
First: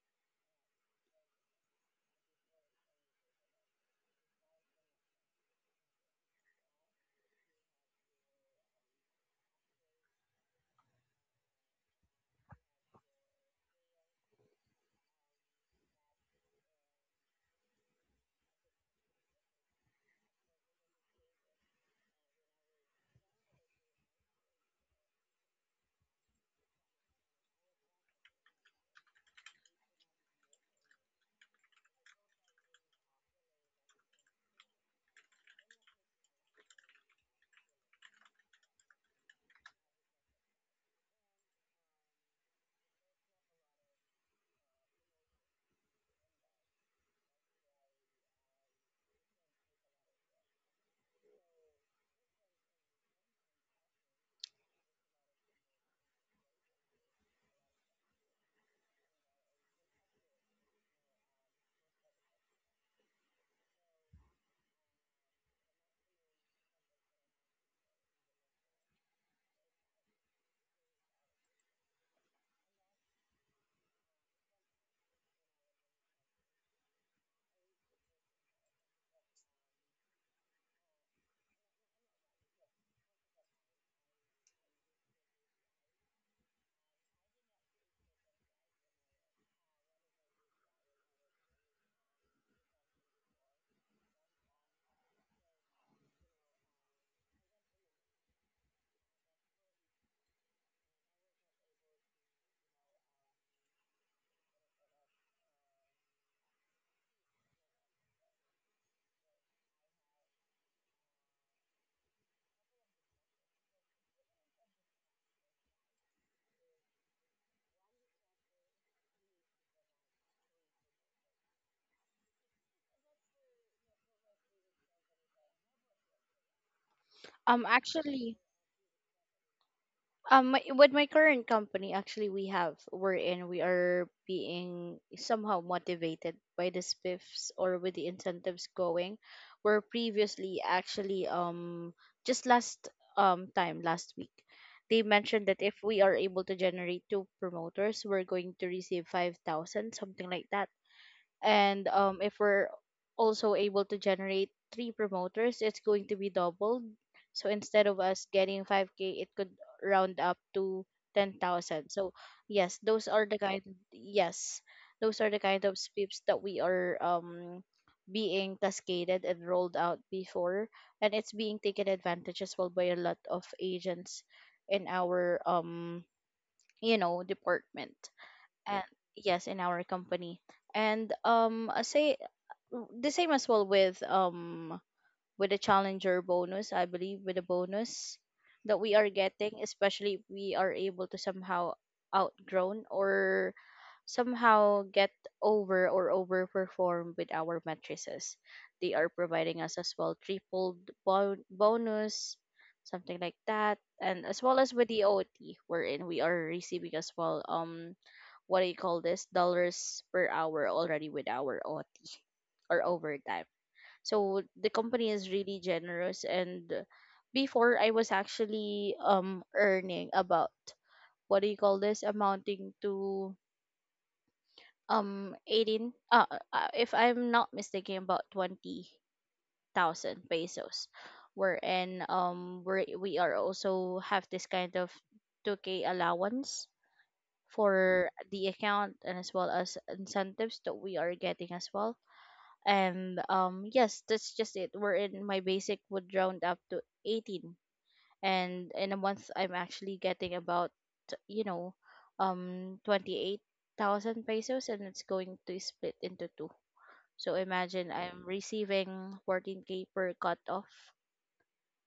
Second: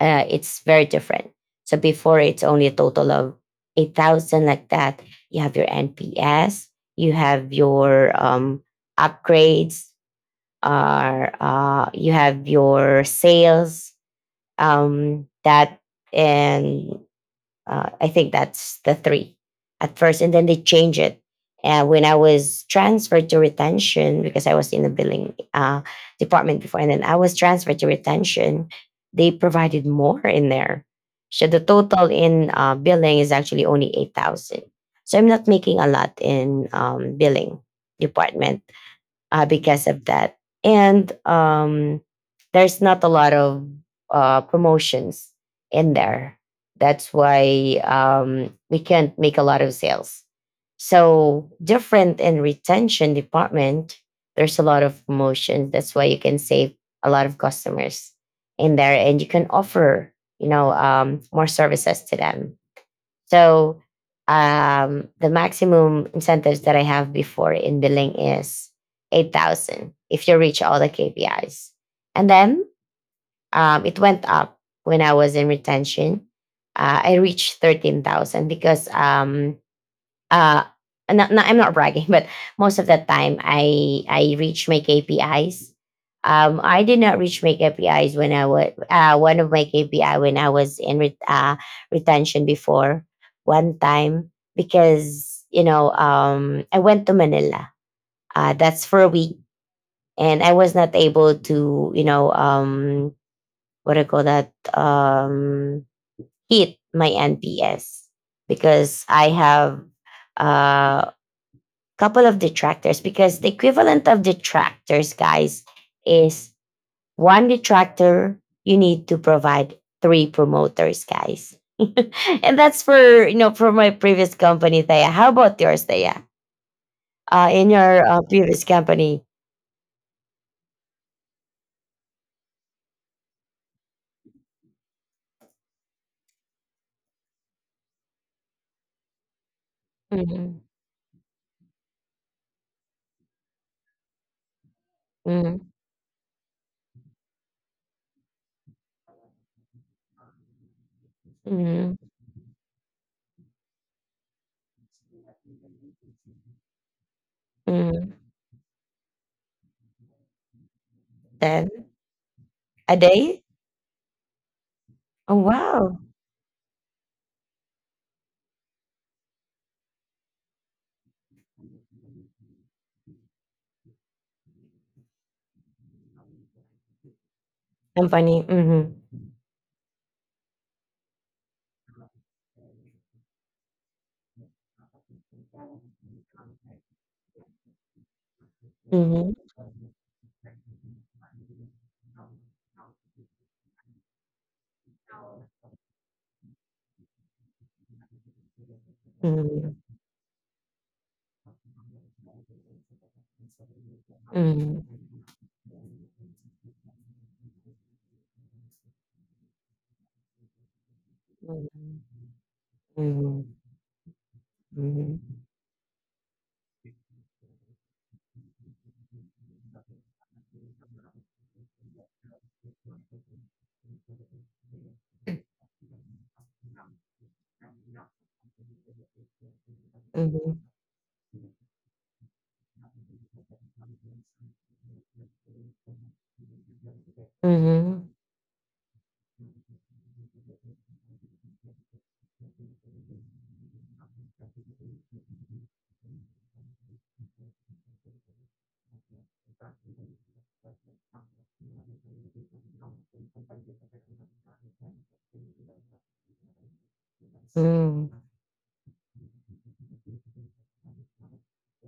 [SPEAKER 1] it's very different. So before, it's only a total of 8,000 like that. You have your NPS, you have your upgrades, are you have your sales that and I think that's the three at first, and then they change it. And when I was transferred to retention, because I was in the billing department before, and then I was transferred to retention, they provided more in there. So the total in billing is actually only 8,000, so I'm not making a lot in billing department because of that. And there's not a lot of promotions in there. That's why we can't make a lot of sales. So different in retention department, there's a lot of promotions. That's why you can save a lot of customers in there, and you can offer, you know, more services to them. So the maximum incentives that I have before in billing is 8,000 if you reach all the KPIs. And then it went up when I was in retention. I reached 13,000 because uh not, not, I'm not bragging, but most of the time I reach my KPIs. Um, I did not reach my KPIs when I was one of my KPI when I was in retention before, one time, because, you know, I went to Manila, that's for a week, and I was not able to, you know, what do you call that, hit my NPS because I have uh couple of detractors. Because the equivalent of detractors, guys, is one detractor, you need to provide three promoters, guys. [LAUGHS] And that's for, you know, for my previous company, Thea. How about yours, Thea? In
[SPEAKER 2] um
[SPEAKER 1] your
[SPEAKER 2] actually
[SPEAKER 1] previous company,
[SPEAKER 2] Um, my, with my current company, actually, we have we're in we are being somehow motivated by the spiffs or with the incentives going. Where
[SPEAKER 1] mm-hmm.
[SPEAKER 2] previously, actually, just last time last week, they mentioned
[SPEAKER 1] Mm-hmm.
[SPEAKER 2] that if we are able to generate two promoters, we're going to receive 5,000, something like that, and
[SPEAKER 1] Mm-hmm.
[SPEAKER 2] if we're also able to generate three promoters, it's going to be doubled, so instead of
[SPEAKER 1] Mm-hmm.
[SPEAKER 2] us getting 5k, it could round up to
[SPEAKER 1] Then
[SPEAKER 2] 10,000. So yes
[SPEAKER 1] a
[SPEAKER 2] those are the
[SPEAKER 1] day.
[SPEAKER 2] kind yes, those are
[SPEAKER 1] Oh
[SPEAKER 2] the kind of
[SPEAKER 1] wow,
[SPEAKER 2] sweeps that we are being cascaded and rolled out before, and it's being taken advantage as well by a lot of agents in our department.
[SPEAKER 1] company.
[SPEAKER 2] And
[SPEAKER 1] Mm-hmm.
[SPEAKER 2] yes, in our company. And I say the same as well with a challenger bonus, I believe, with a bonus that we are
[SPEAKER 1] Mm-hmm.
[SPEAKER 2] getting, especially if we are able to somehow outgrown or somehow get over or overperform with our matrices. They are providing
[SPEAKER 1] Mm-hmm.
[SPEAKER 2] us as well triple bonus, something like that, and as well as with
[SPEAKER 1] Mm-hmm.
[SPEAKER 2] the OT, wherein we are receiving as well what do you call this, dollars per hour already with our OT or
[SPEAKER 1] Mm-hmm.
[SPEAKER 2] overtime. So the company is
[SPEAKER 1] Mm-hmm.
[SPEAKER 2] really generous. And before I was actually earning about, what do you call this, amounting to 18, if I'm not mistaken, about 20,000
[SPEAKER 1] Mm-hmm.
[SPEAKER 2] pesos, wherein we are also have this kind of 2k allowance
[SPEAKER 1] Mm-hmm.
[SPEAKER 2] for the account and as well as incentives that we are getting as well. And yes, that's just it, we're in my basic would round up to 18, and in a month I'm actually getting about you know 28,000 pesos, and it's going to split into two. So imagine I'm receiving 14k per cut off,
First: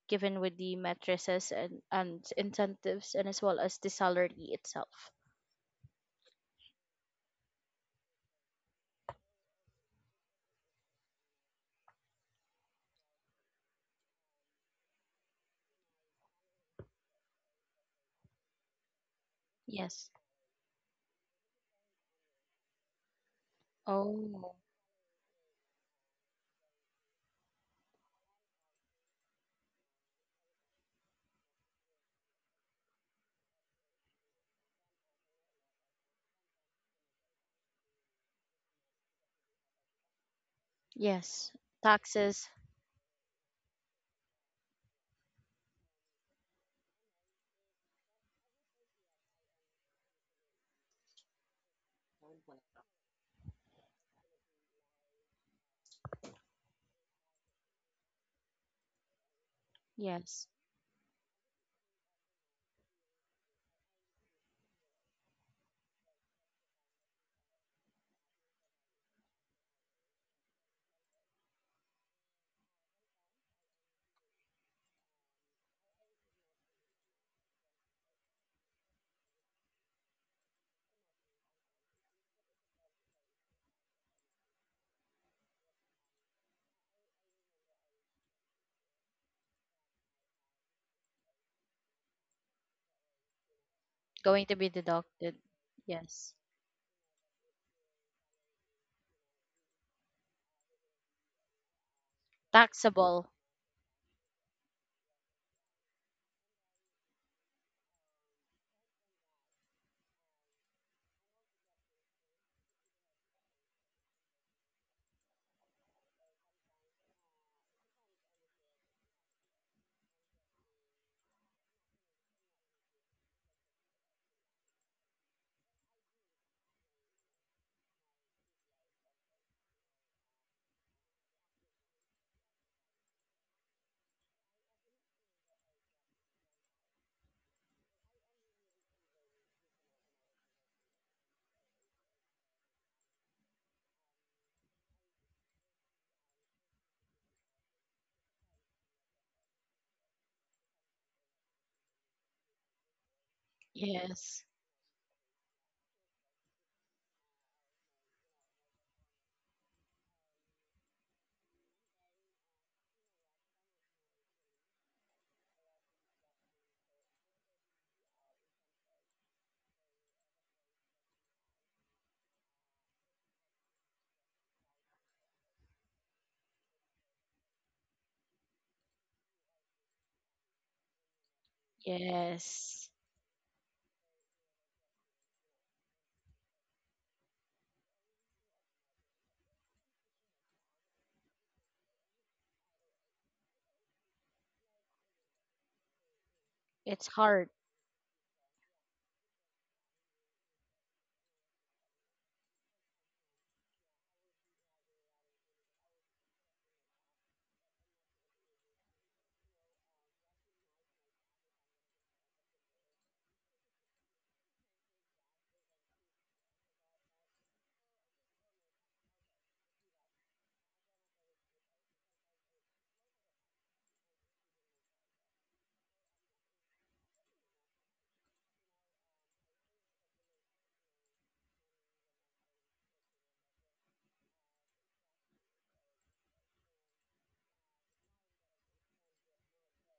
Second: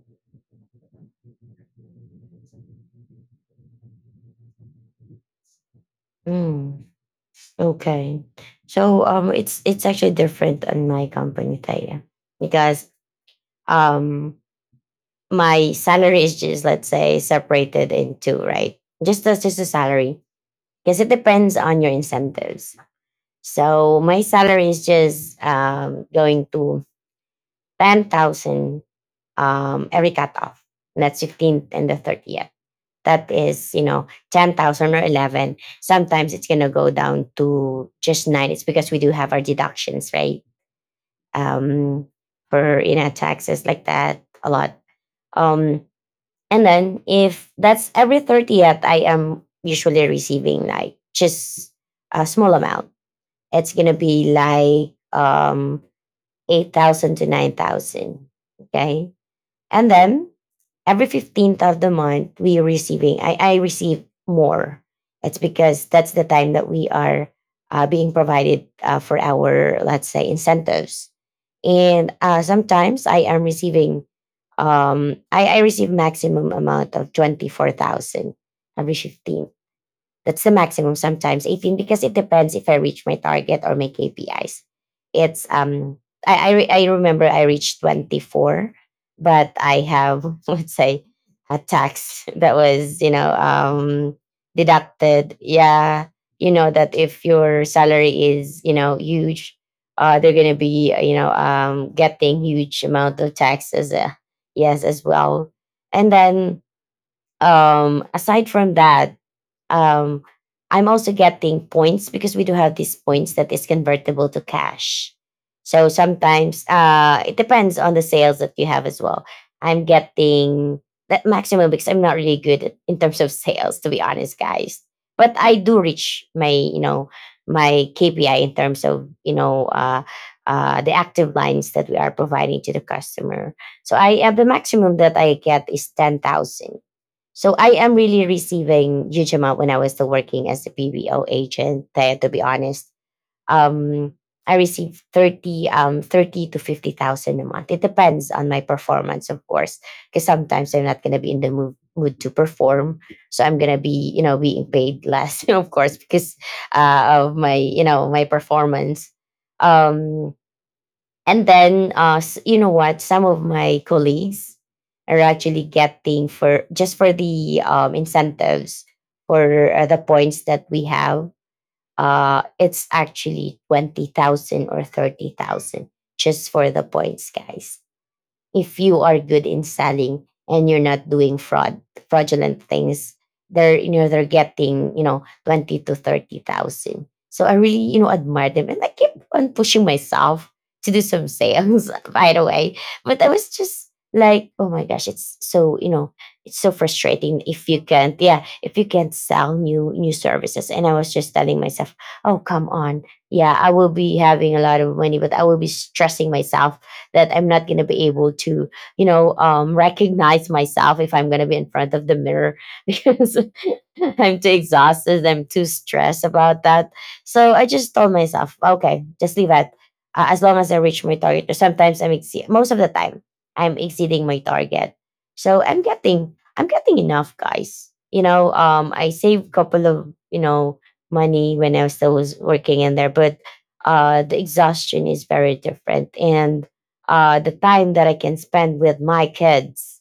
[SPEAKER 2] given with the mattresses and incentives and as well as the salary itself.
[SPEAKER 1] Mm, okay. So it's actually different on my company, Taya, because um my salary is just, let's say, separated in two, right? Just as just a
[SPEAKER 2] Yes.
[SPEAKER 1] salary. Because it depends on your incentives. So my
[SPEAKER 2] Oh,
[SPEAKER 1] salary is just going to 10,000 every cutoff. And that's 15th and the 30th. That is, you know, 10,000 or 11, sometimes it's going to go down to just nine. It's because we do have our deductions, right?
[SPEAKER 2] yes.
[SPEAKER 1] Um,
[SPEAKER 2] Taxes,
[SPEAKER 1] for, you know, taxes like that a lot. Um, and then if that's every 30th, I am usually receiving like just a small amount. It's going to be like 8,000 to 9,000. Okay. And then
[SPEAKER 2] yes.
[SPEAKER 1] every 15th of the month we are receiving I receive more. It's because that's the time that we are being provided for our, let's say, incentives, and sometimes I am receiving I receive maximum amount of 24,000 every 15th. That's the maximum, sometimes 18, because it depends if I reach my target or my KPIs. It's, um, I remember I reached 24, but I have, [LAUGHS] let's say, a tax [LAUGHS] that was,
[SPEAKER 2] Going to be
[SPEAKER 1] deducted.
[SPEAKER 2] deducted.
[SPEAKER 1] Yeah.
[SPEAKER 2] Yes.
[SPEAKER 1] You know, that if your salary is, huge, they're going to be, getting huge amount of
[SPEAKER 2] Taxable.
[SPEAKER 1] taxes. Yes, as well. And then, aside from that, um, I'm also getting points because we do have these points that is convertible to cash. So sometimes it depends on the sales that you have as well. I'm getting that maximum because I'm not really good at, in terms of sales, to be honest, guys. But I do reach my, you know, my KPI in terms of, the active lines that we are providing to the customer. So I have the maximum that I get is 10,000. So I am really receiving huge amount when I was still working as a BBO agent there, to be honest. Um, I received 30, 30 to 50,000 a month. It depends on my performance, of course, because sometimes I'm not going to be in the mood to perform. So I'm going to be, you know,
[SPEAKER 2] Yes.
[SPEAKER 1] being paid less, [LAUGHS] of course, because of my, you know, my performance. Um, and then, you know what? Some of my colleagues are actually getting for just for the incentives for the points that we have. It's actually 20,000 or 30,000 just for the points, guys, if you are good in selling and you're not doing fraudulent
[SPEAKER 2] Yes.
[SPEAKER 1] things. They're, you know, they're getting, you know, 20 to 30,000, so I really, you know, admire them, and I keep on pushing myself to do some sales [LAUGHS] by the way. But I was just like, oh my gosh, it's so, you know, it's so
[SPEAKER 2] It's
[SPEAKER 1] frustrating
[SPEAKER 2] hard.
[SPEAKER 1] if you can't. Yeah, if you can't sell new services. And I was just telling myself, oh come on, yeah, I will be having a lot of money, but I will be stressing myself that I'm not going to be able to, recognize myself if I'm going to be in front of the mirror [LAUGHS] because [LAUGHS] I'm too exhausted. I'm too stressed about that. So I just told myself, okay, just leave it. As long as I reach my target. Sometimes I'm exceed. Most of the time, I'm exceeding my target. So I'm getting enough, guys. You know, I saved couple of, you know, money when I still was working in there, but the exhaustion is very different, and the time that I can spend with my kids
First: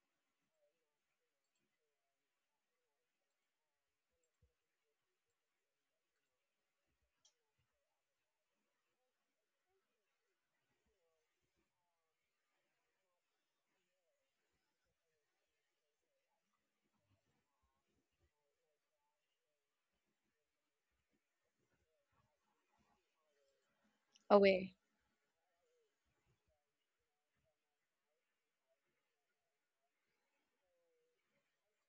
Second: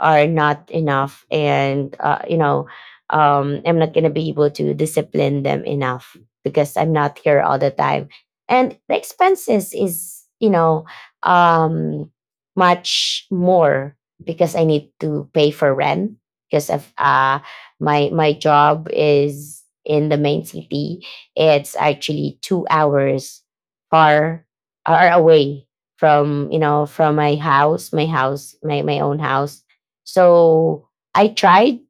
[SPEAKER 1] are not enough, and I'm not gonna be able to discipline them enough because I'm not here all the time. And the expenses is, um, much more because I need to pay for rent because of my job is in the main city. It's actually 2 hours far
[SPEAKER 2] Away.
[SPEAKER 1] are away from, you know, from my house, my own house. So I tried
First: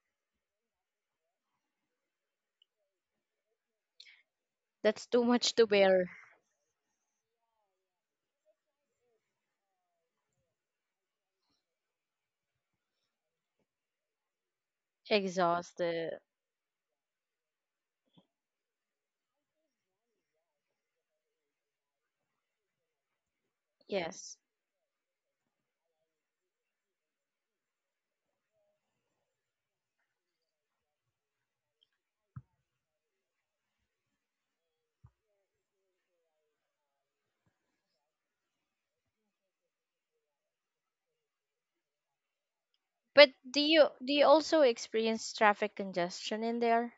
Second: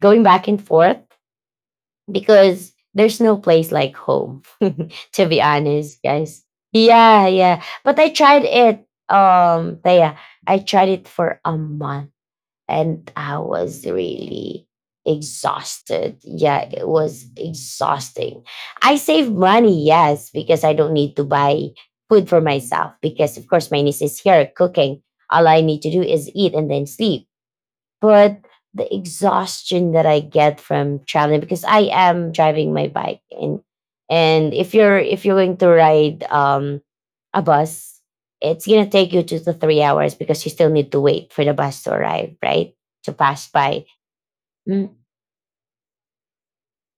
[SPEAKER 1] going back and forth because there's no place like home,
[SPEAKER 2] That's
[SPEAKER 1] [LAUGHS]
[SPEAKER 2] too
[SPEAKER 1] to be
[SPEAKER 2] much to
[SPEAKER 1] honest,
[SPEAKER 2] bear.
[SPEAKER 1] guys. Yeah, yeah. But I tried it, Taya. I tried it for a month and I was really exhausted.
[SPEAKER 2] Exhausted.
[SPEAKER 1] Yeah, it was exhausting. I save money, yes, because I don't need to buy food for myself because, of course, my niece is
[SPEAKER 2] Yes.
[SPEAKER 1] here cooking. All I need to do is eat and then sleep, but the exhaustion that I get from traveling because I am driving my bike. And if you're, going to ride a bus, it's gonna take you 2 to 3 hours because you still need to wait for the bus to arrive, right? To
[SPEAKER 2] But
[SPEAKER 1] pass
[SPEAKER 2] do
[SPEAKER 1] by.
[SPEAKER 2] you do you also
[SPEAKER 1] Mm.
[SPEAKER 2] experience traffic congestion in there?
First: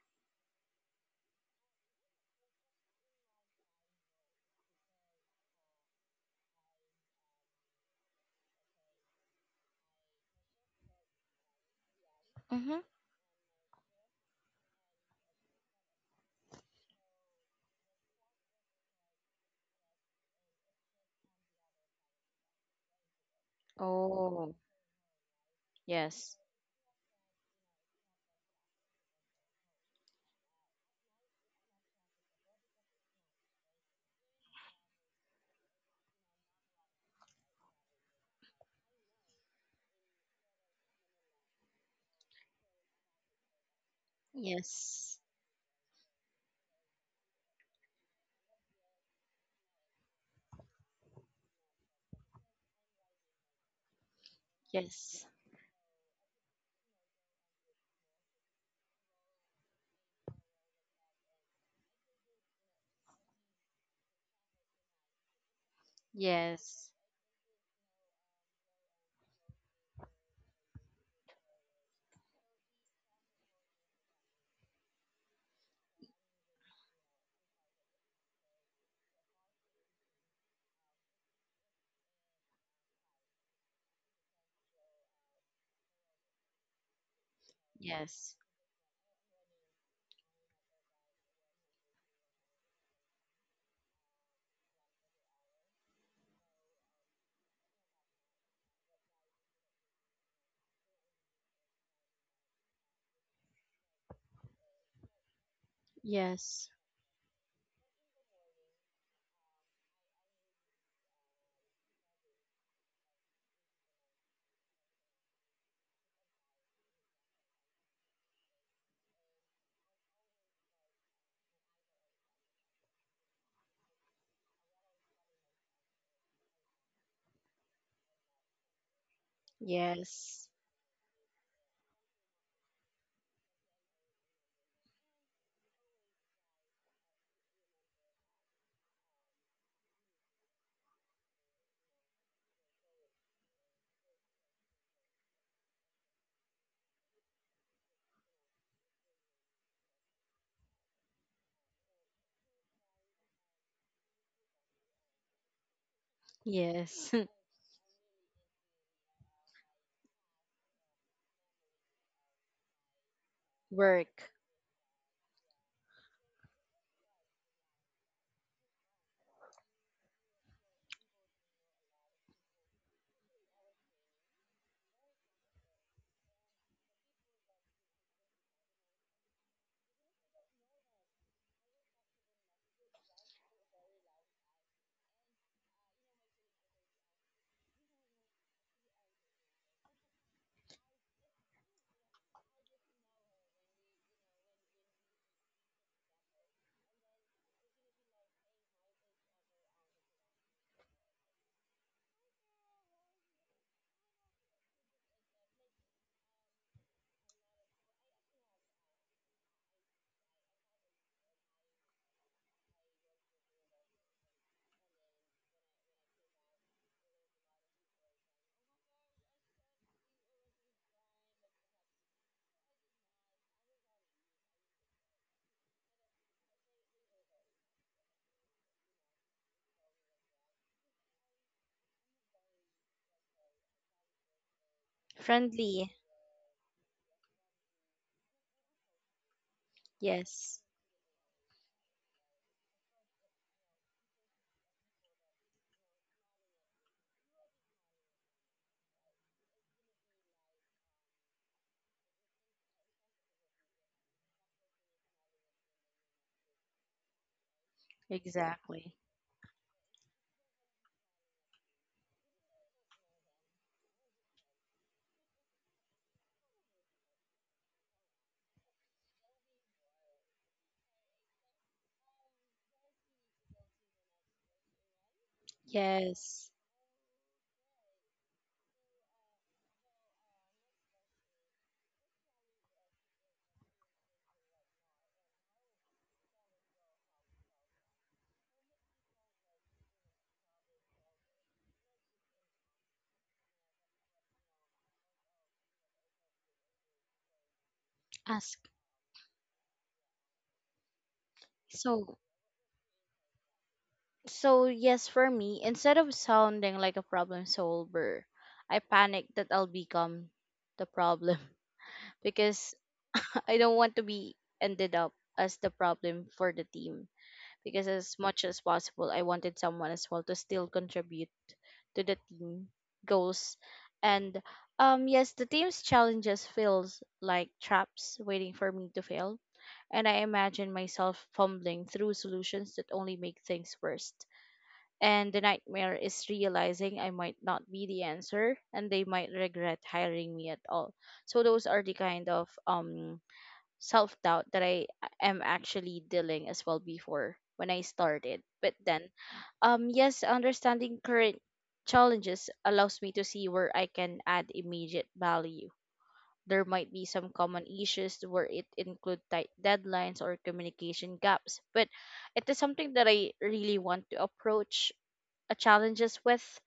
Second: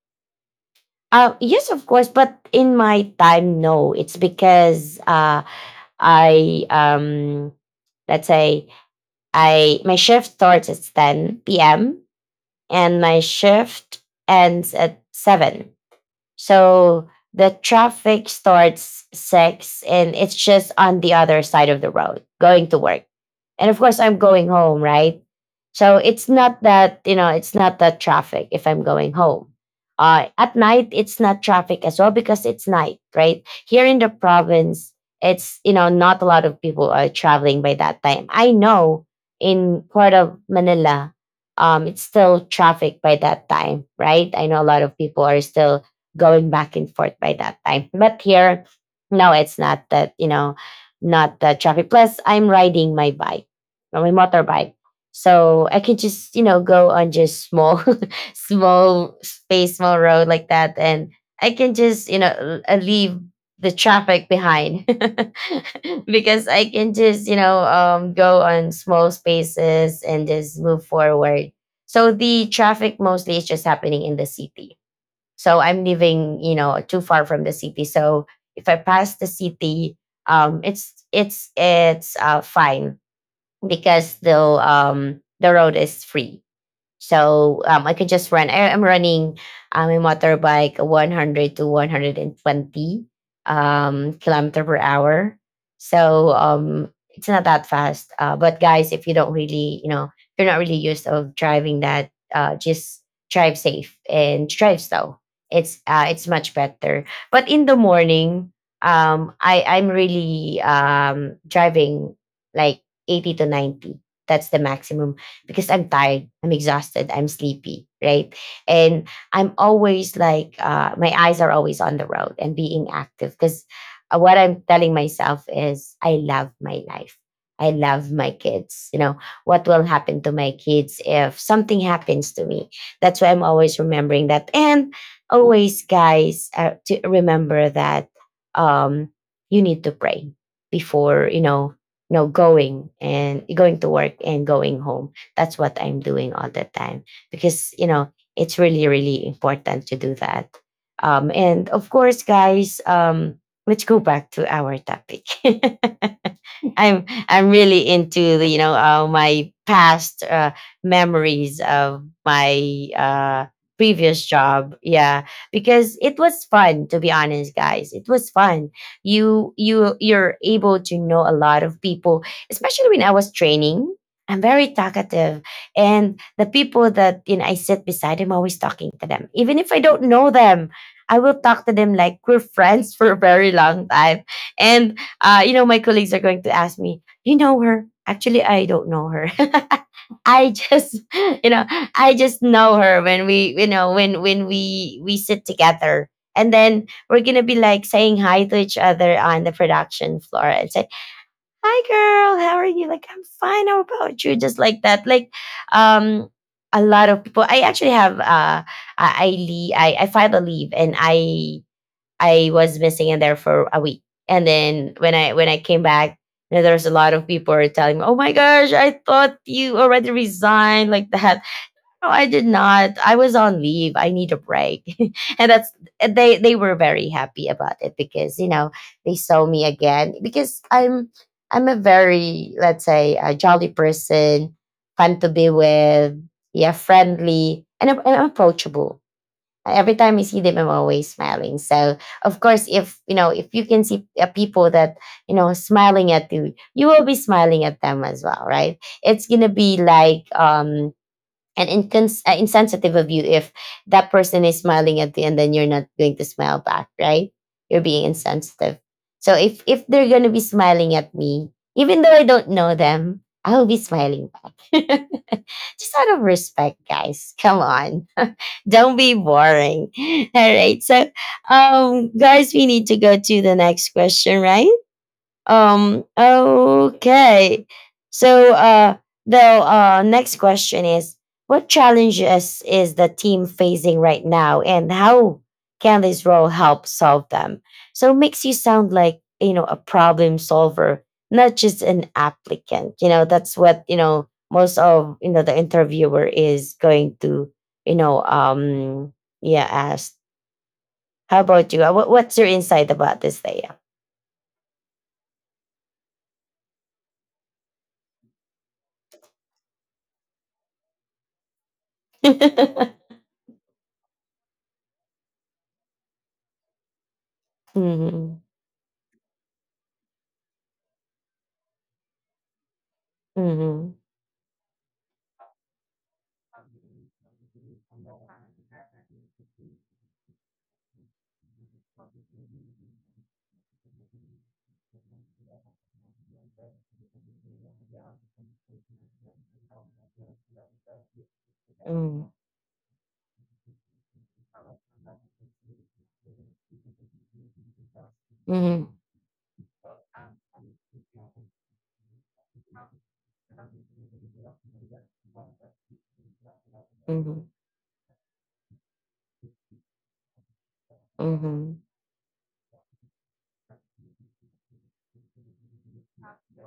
[SPEAKER 1] Yes, of course, but in my time, no. It's because I let's say, I my shift starts at ten p.m.
[SPEAKER 2] Mm-hmm.
[SPEAKER 1] and my shift ends at seven. So the traffic starts six, and it's just on the other side of the road going to work. And of course, I'm going
[SPEAKER 2] Oh,
[SPEAKER 1] home, right? So it's
[SPEAKER 2] yes.
[SPEAKER 1] not that, you know, it's not that traffic if I'm going home. At night, it's not traffic as well because it's night, right? Here in the province, it's, you know, not a lot of people are traveling by that time. I know in part of Manila, it's still traffic by that time, right? I know a lot of
[SPEAKER 2] Yes.
[SPEAKER 1] people are still going back and forth by that time. But here, no, it's not that, you know, not the traffic. Plus, I'm riding my bike on my motorbike.
[SPEAKER 2] Yes.
[SPEAKER 1] So I could just, you know, go on just small, [LAUGHS] small space, small road like that. And I can just, you know, leave the traffic behind [LAUGHS] because I
[SPEAKER 2] Yes.
[SPEAKER 1] can just, you know, go on small spaces and just move forward. So the traffic mostly is just happening in the city. So I'm living, you know, too far from the city. So if I pass the city, it's fine because the road is free, so I could just
[SPEAKER 2] Yes.
[SPEAKER 1] run. I'm running a motorbike 100 to 120 kilometer per hour. So it's not that fast. But guys, if you don't really, you know, if you're not really used of driving that, just drive safe and drive slow. It's much
[SPEAKER 2] Yes.
[SPEAKER 1] better. But in the morning, I'm really driving like 80 to 90. That's the maximum because I'm tired, I'm exhausted, I'm sleepy, right? And I'm always like, my eyes are always on the road and being active because what I'm telling myself is, I love my life. I love my kids. You know, what will happen to
[SPEAKER 2] Yes.
[SPEAKER 1] my kids if something happens to me? That's why I'm always remembering that. And always, guys, to remember that um, you need to pray before, going to work and going home. That's what I'm doing all the time because, you know, it's really important to do that. And of course, guys, let's go back to our topic. [LAUGHS] [LAUGHS] I'm
[SPEAKER 2] Yes. [LAUGHS]
[SPEAKER 1] I'm really into the, my past memories of my previous
[SPEAKER 2] Work.
[SPEAKER 1] job. Yeah, because it was fun to be honest, guys. It was fun. You're able to know a lot of people, especially when I was training. I'm very talkative, and the people that, you know, I sit beside, I'm always talking to them, even if I don't know them. I will talk to them like we're friends [LAUGHS] for a very long time. And you know, my colleagues are going to ask me, "You know her?" Actually, I don't know her. [LAUGHS] I just, [LAUGHS] you know, I just know her when we, you know, when we sit together, and then we're gonna be like saying hi to each other on the production floor and say, "Hi, girl, how are you?" Like, "I'm fine. How about you?" Just like that. Like, um, a lot of people. I actually have I, le- I filed a leave, and I was missing in there for a week. And then when I came back, you know, there's a lot of people were telling me, "Oh my gosh, I thought you already resigned like that." No, I did not. I was on leave. I need a break. [LAUGHS] And that's — and they were very happy about it because, you know, they saw me again, because I'm a very, let's say, a jolly person, fun to be
[SPEAKER 2] Friendly.
[SPEAKER 1] with, yeah, friendly, and I'm approachable. Every time I see them,
[SPEAKER 2] Yes.
[SPEAKER 1] I'm always smiling. So of course, if you know, if you can see people that, you know, smiling at you, you will be smiling at them as well, right? It's gonna be like an insensitive of you if that person is smiling at you and then you're not going to smile back, right? You're being insensitive.
[SPEAKER 2] Exactly.
[SPEAKER 1] So if they're gonna be smiling at me, even though I don't know them, I will be smiling back. [LAUGHS] Just out of respect, guys. Come on. Don't be boring. [LAUGHS] All right. So, guys, we need to go to the next question, right?
[SPEAKER 2] Yes.
[SPEAKER 1] Okay. So, the next question is: what challenges is the team facing right now, and how can this role help solve them? So, it makes you sound like, you know, a problem solver, not just an applicant. You know, that's what you know most of you know the interviewer is going to you know
[SPEAKER 2] Ask.
[SPEAKER 1] um yeah, ask. How about you? Uh, What,
[SPEAKER 2] So,
[SPEAKER 1] what's your insight about this, Thea?
[SPEAKER 2] so, yes, for me, instead of sounding like a problem solver, I panic that I'll become the problem. [LAUGHS] Because
[SPEAKER 1] [LAUGHS]
[SPEAKER 2] [LAUGHS] I don't want to be ended up as the problem for the team, because as
[SPEAKER 1] Mhm.
[SPEAKER 2] much as possible, I wanted someone as well to still contribute to the team goals.
[SPEAKER 1] Mhm.
[SPEAKER 2] And yes, the team's challenges feels like traps waiting for me to fail, and I imagine myself fumbling through solutions that only make things worse. And the nightmare is realizing I might not be the answer, and they might regret hiring me at all. So those are the kind
[SPEAKER 1] Mm.
[SPEAKER 2] of self doubt that I am actually dealing as well before when I started. But
[SPEAKER 1] Mhm.
[SPEAKER 2] then, yes, understanding current challenges allows me to see where I can add immediate value. There might be some
[SPEAKER 1] Mhm.
[SPEAKER 2] common issues where it include tight deadlines or communication gaps,
[SPEAKER 1] Mhm.
[SPEAKER 2] but it is something that I really want to approach challenges with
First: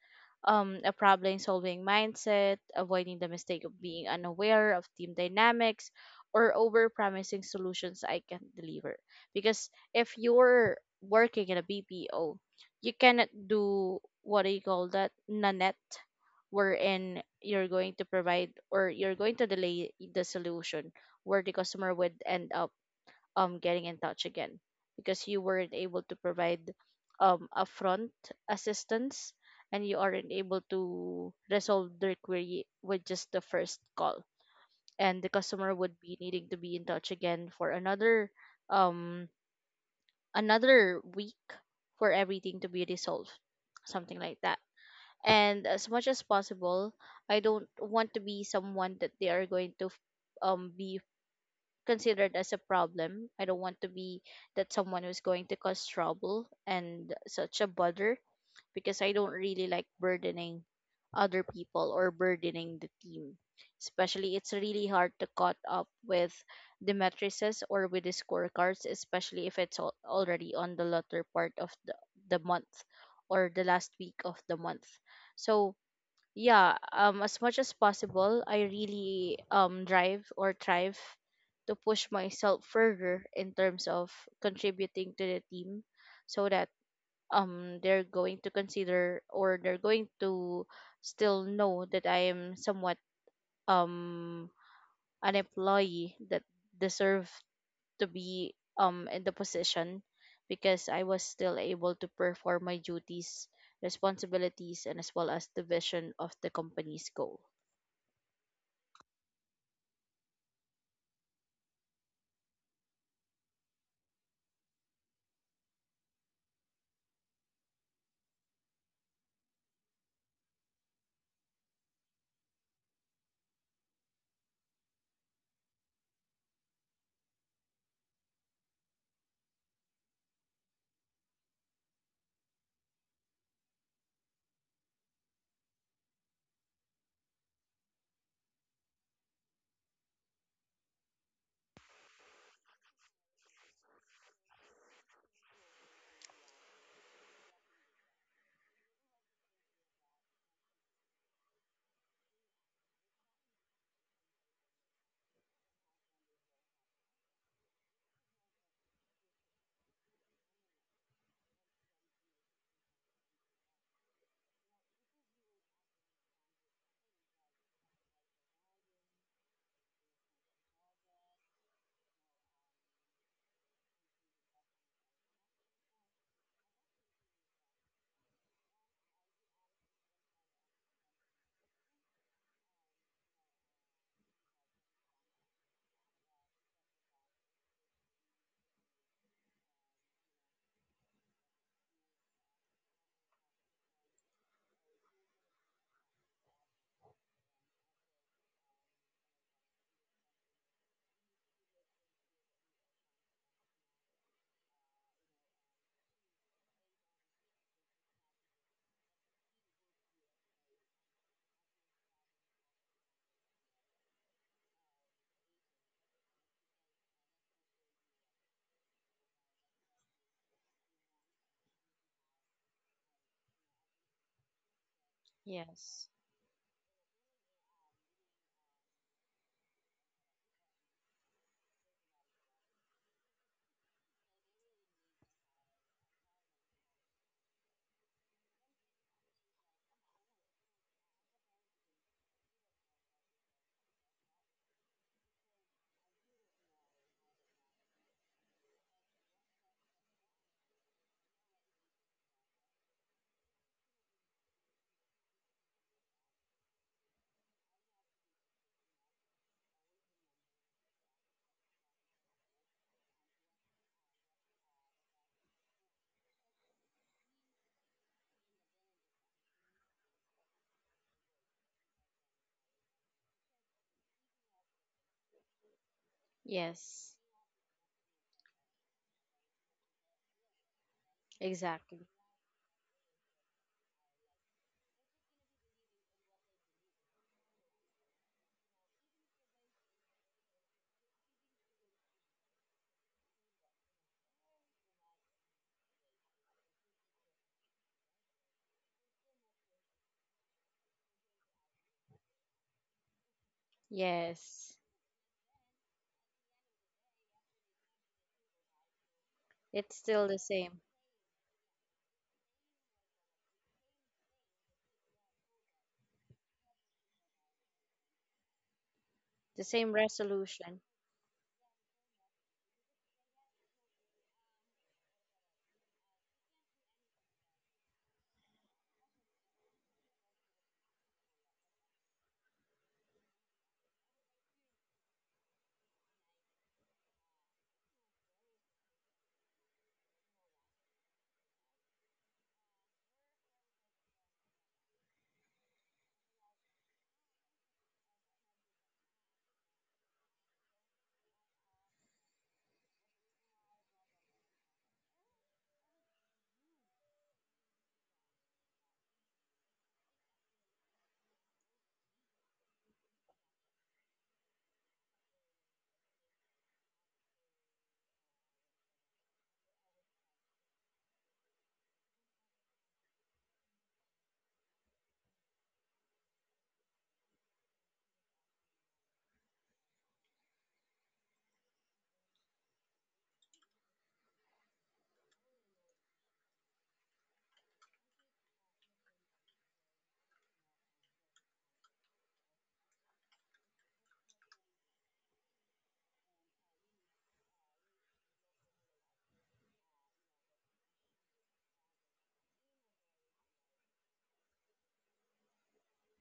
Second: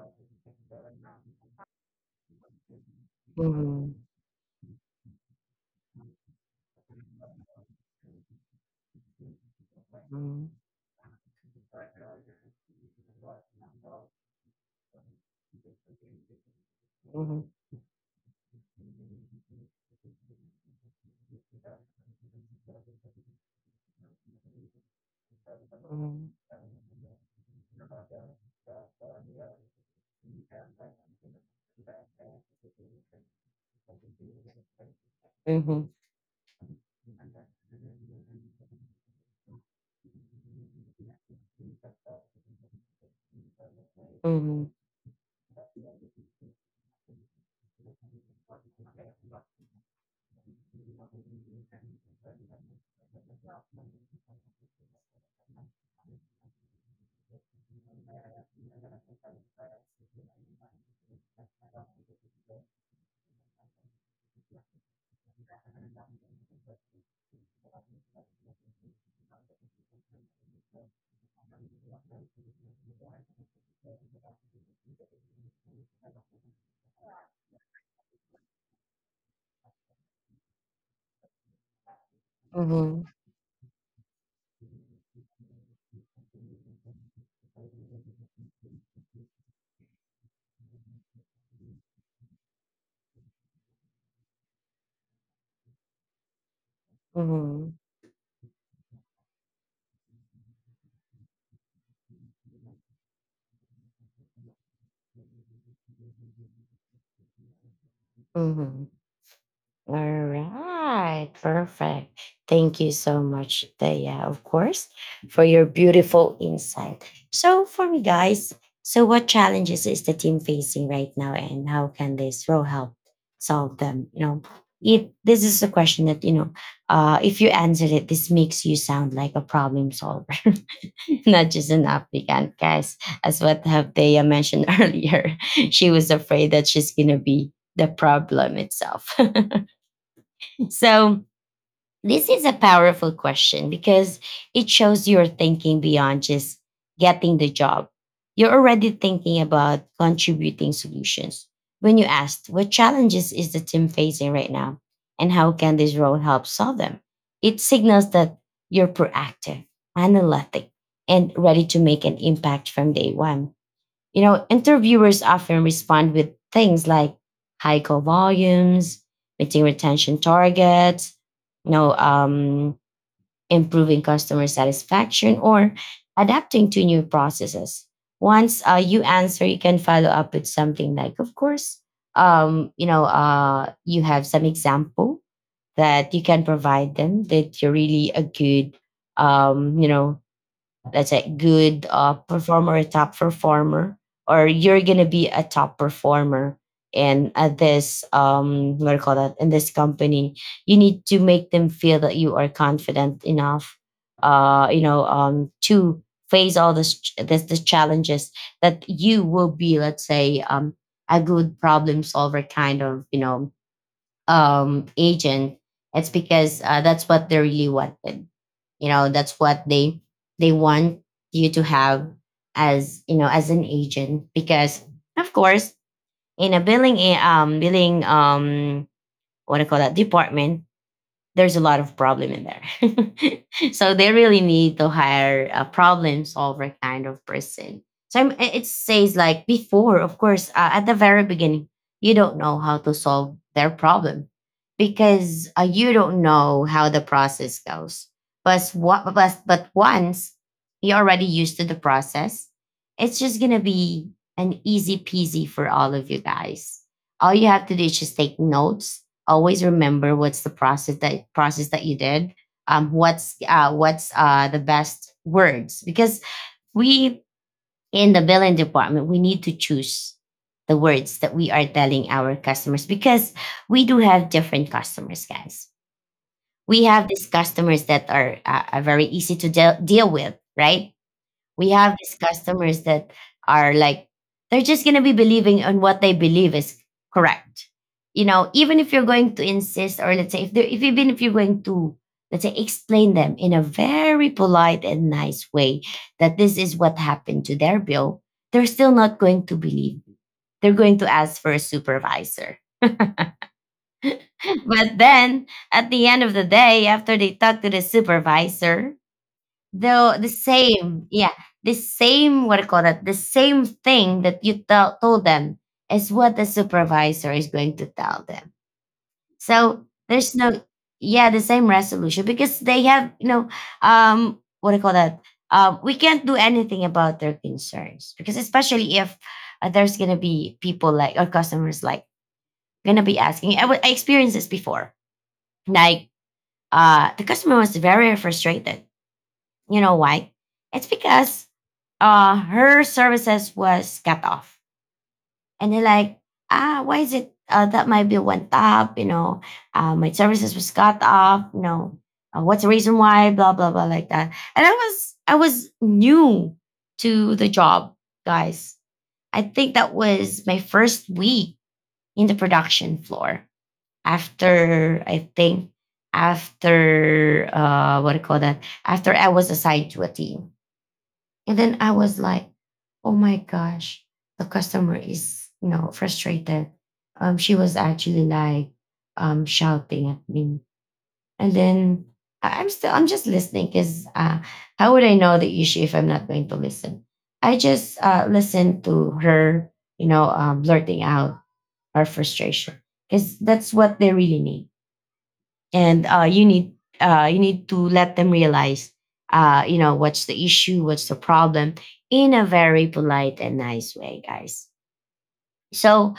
[SPEAKER 2] a problem solving mindset, avoiding the mistake of
[SPEAKER 1] Mhm.
[SPEAKER 2] being unaware of team dynamics, or over promising solutions I can deliver. Because if you're working in a BPO, you cannot do, what do you call that, Nanette, wherein
[SPEAKER 1] Mhm.
[SPEAKER 2] you're going to provide or you're going to delay the solution, where the customer would end up getting in touch again because you weren't able to
[SPEAKER 1] Mhm.
[SPEAKER 2] provide upfront assistance, and you aren't able to resolve their query with just the first call, and the customer
[SPEAKER 1] Mhm.
[SPEAKER 2] would be needing to be in touch again for um another week for everything to be resolved, something like that.
[SPEAKER 1] Mhm.
[SPEAKER 2] And as much as possible, I don't want to be someone that they are going to be considered as a problem. I don't want to be that someone who's going to cause trouble and such a bother, because I don't really like burdening other people or burdening the team. Especially, it's really hard to caught up with the matrices or with the scorecards, especially if it's already on the latter part of the month or the last week of the month. So, yeah, as much as possible, I really drive or thrive to push myself
[SPEAKER 1] Mhm. Mhm.
[SPEAKER 2] further in terms of contributing to the team, so that they're going to consider, or they're going to still know that I am somewhat um an employee that deserve
[SPEAKER 1] Mhm.
[SPEAKER 2] to be in the position, because I was still able to perform my duties, responsibilities, and as well as the vision of the company's goal.
[SPEAKER 1] Mhm. All right, perfect. Thank you so much, Daya, of course, for your beautiful insight. So, for me, guys, so what challenges is the team facing right now, and how can this role help solve them? If this is a question that if you answer it, this makes you sound like a problem solver, [LAUGHS] not just an applicant, guys. As what have Daya mentioned [LAUGHS] earlier, she was afraid that she's gonna be the problem itself. So, this is a powerful question because it shows you're thinking beyond just getting the job. You're already thinking about contributing solutions. When you asked, what challenges is the team facing right now? And how can this role help solve them? It signals that you're proactive, analytic, and ready to make an impact from day one. You know, interviewers often respond with things like high call volumes, meeting retention targets, you know, um, improving customer satisfaction, or adapting to new processes. Once you answer, you can follow up with something like, of course, you have some example that you can provide them that you're really a good, um, you know, let's say good performer, a top performer, or you're gonna be a top performer. And at this what do you call that, in this company you need to make them feel that you are confident enough, to face all this the challenges that you will be, let's say, a good problem solver kind of agent. It's because that's what they really wanted. You know, that's what they want you to have as you know as an agent because of course
[SPEAKER 2] Yes.
[SPEAKER 1] in a billing what do you call that department, there's a lot of problem in there. [LAUGHS] So they really need to hire a problem solver kind of person. So it says like before, of course, at the very beginning, you don't know how to solve their problem because you don't know how the process goes. But but once you're already used to the process, it's just gonna be an easy peasy for all of you guys. All you have to do is just take notes, always remember what's the process, that process that you did, what's the best words, because we in the billing department we need to choose the words that we are telling our customers, because we do have different customers, guys. We have
[SPEAKER 2] Yes.
[SPEAKER 1] these customers that are very easy to deal with, right? We have
[SPEAKER 2] Exactly.
[SPEAKER 1] these customers that are like they're just going to be believing on what they believe is correct. You know, even if you're going to insist, or let's say if they're if even if you're going to, let's say, explain them in a very polite and nice way that this is what happened to their bill, they're still not going to believe. They're going to ask for a supervisor. [LAUGHS]
[SPEAKER 2] Yes.
[SPEAKER 1] But then at the end of the day, after they talk to the supervisor,
[SPEAKER 2] It's
[SPEAKER 1] the
[SPEAKER 2] still
[SPEAKER 1] the
[SPEAKER 2] the same.
[SPEAKER 1] same. Yeah, the same, what do you call that, the same thing that you tell told them is what the supervisor is going to tell them.
[SPEAKER 2] The
[SPEAKER 1] So
[SPEAKER 2] same
[SPEAKER 1] there's no,
[SPEAKER 2] resolution.
[SPEAKER 1] yeah, the same resolution, because they have, you know, what do you call that, we can't do anything about their concerns. Because especially if there's gonna be people like, or customers like, gonna be asking, I experienced this before. Like, the customer was very frustrated. You know why? It's because her services was cut off. And they're like, ah, why is it, that my bill went up? You know, my services was cut off. You know, what's the reason why? Blah blah blah like that. And I was new to the job, guys. I think that was my first week in the production floor, after, I think, after what do you call that, after I was assigned to a team. And then I was like, oh my gosh, the customer is, you know, frustrated. She was actually like shouting at me. And then I'm just listening, because how would I know the issue if I'm not going to listen? I just listened to her, you know, blurting out her frustration, because that's what they really need. And you need to let them realize, you know, what's the issue, what's the problem, in a very polite and nice way, guys. So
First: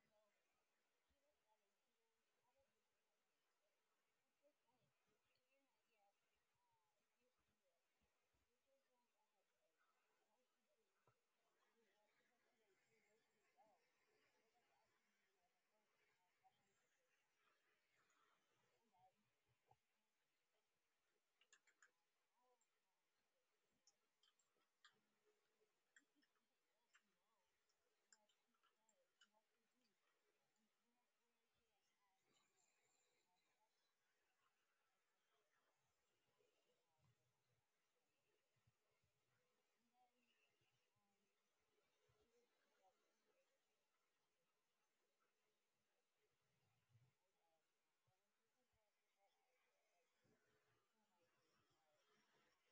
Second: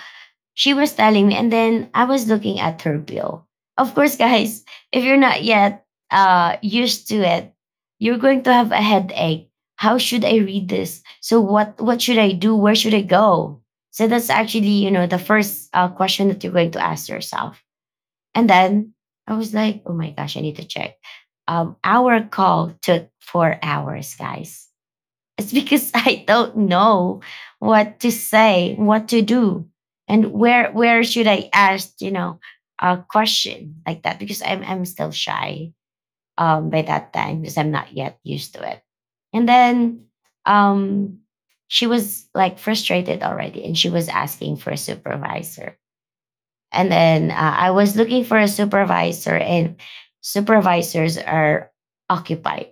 [SPEAKER 1] she was telling me, and then I was looking at her bill, of course. [LAUGHS] Guys, if you're not yet used to it, you're going to have a headache. How should I read this, so what should I do, where should I go? So that's actually, you know, the first question that you're going to ask yourself. And then I was like, oh my gosh, I need to check. Our call took 4 hours, guys. It's because, [LAUGHS] I don't know what to say, what to do, and where should I ask, you know, a question like that, because I'm still shy by that time because I'm not yet used to it. And then um, she was like frustrated already, and she was asking for a supervisor. And then I was looking for a supervisor, and supervisors are occupied.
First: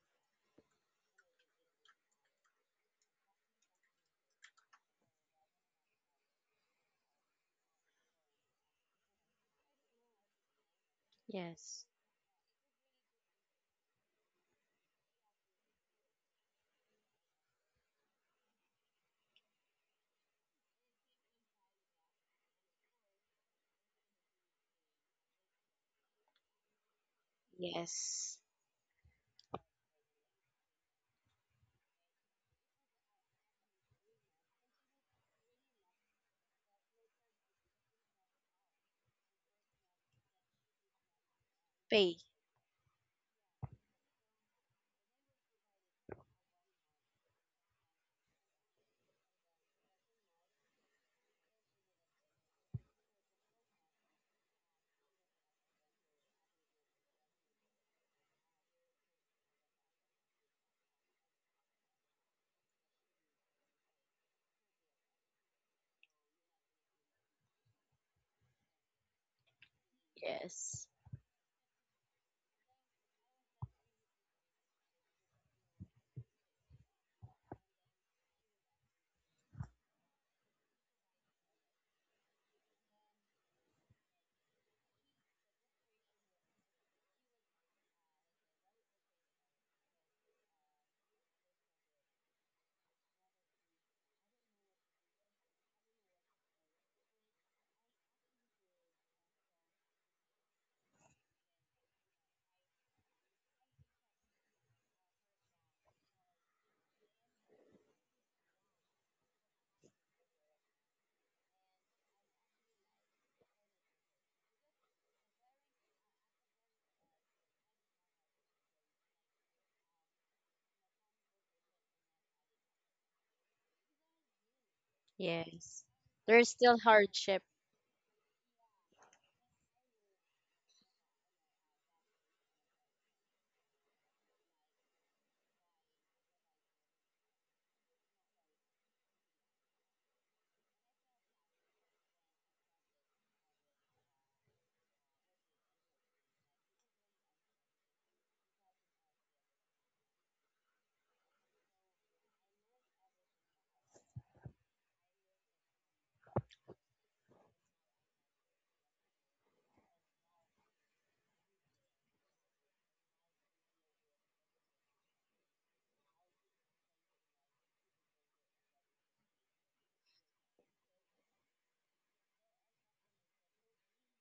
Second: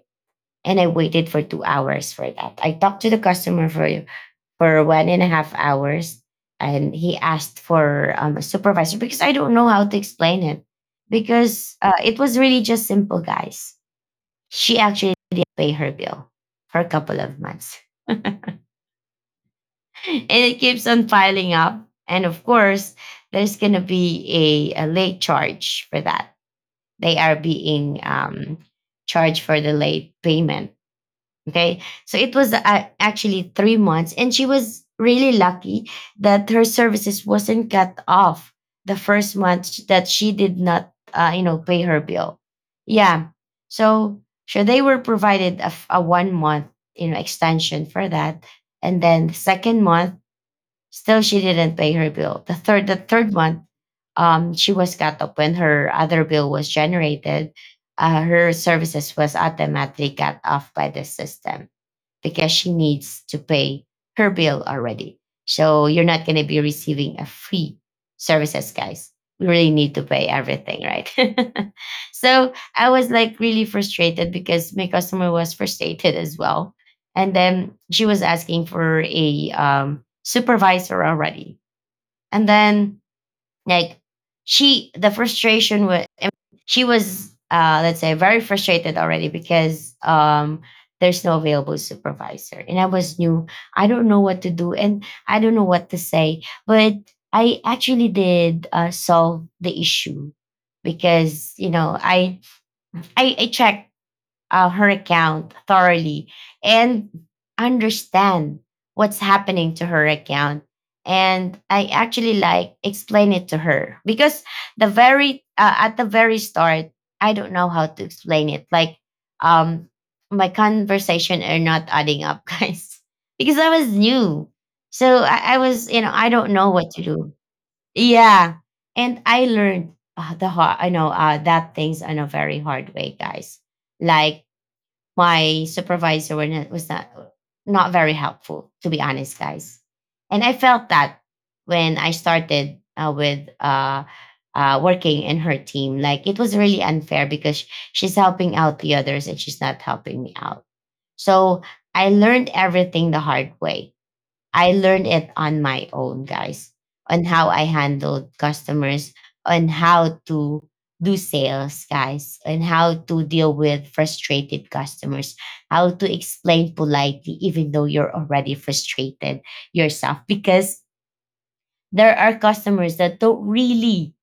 [SPEAKER 1] And I waited for 2 hours for that. I talked to the customer for 1.5 hours, and he asked for a supervisor, because I don't know how to explain it, because
[SPEAKER 2] Yes.
[SPEAKER 1] it was really just simple, guys. She actually didn't pay her bill for a couple of months, [LAUGHS] and it keeps on piling up. And of course, there's gonna be a late charge for that. They are being
[SPEAKER 2] Yes.
[SPEAKER 1] charged for the late payment. Okay. So it was actually 3 months. And she was really lucky that her services wasn't cut off the first month that she did not, pay her
[SPEAKER 2] Pay.
[SPEAKER 1] bill. Yeah. So, so they were provided a 1 month, you know, extension for that. And then second month, still she didn't pay her bill. The third month, she was cut off when her other bill was generated. Her services was automatically cut off by the system because she needs to pay her bill already. So you're not going to be receiving a free services, guys. We really need to pay everything,
[SPEAKER 2] Yes.
[SPEAKER 1] right? [LAUGHS] So I was like really frustrated, because my customer was frustrated as well. And then she was asking for a supervisor already. And then like she, the frustration was, she was, let's say, very frustrated already, because there's no available supervisor, and I was new. I don't know what to do, and I don't know what to say. But I actually did solve the issue, because, you know, I checked her account thoroughly, and understand what's happening to her account. And I actually like explain it to her. Because the very at the very start, I don't know how to explain it. Like, um, my conversation are not adding up, [LAUGHS] guys, because I was new. So I
[SPEAKER 2] Yes.
[SPEAKER 1] was, you know, I don't
[SPEAKER 2] There's
[SPEAKER 1] know
[SPEAKER 2] still
[SPEAKER 1] what to do.
[SPEAKER 2] hardship.
[SPEAKER 1] Yeah, and I learned I know that things on a very hard way, guys. Like my supervisor were not, was not very helpful, to be honest, guys. And I felt that when I started with working in her team, like it was really unfair, because she's helping out the others and she's not helping me out. So I learned everything the hard way. I learned it on my own, guys, on how I handled customers, on how to do sales, guys, and how to deal with frustrated customers, how to explain politely, even though you're already frustrated yourself. Because there are customers that don't really,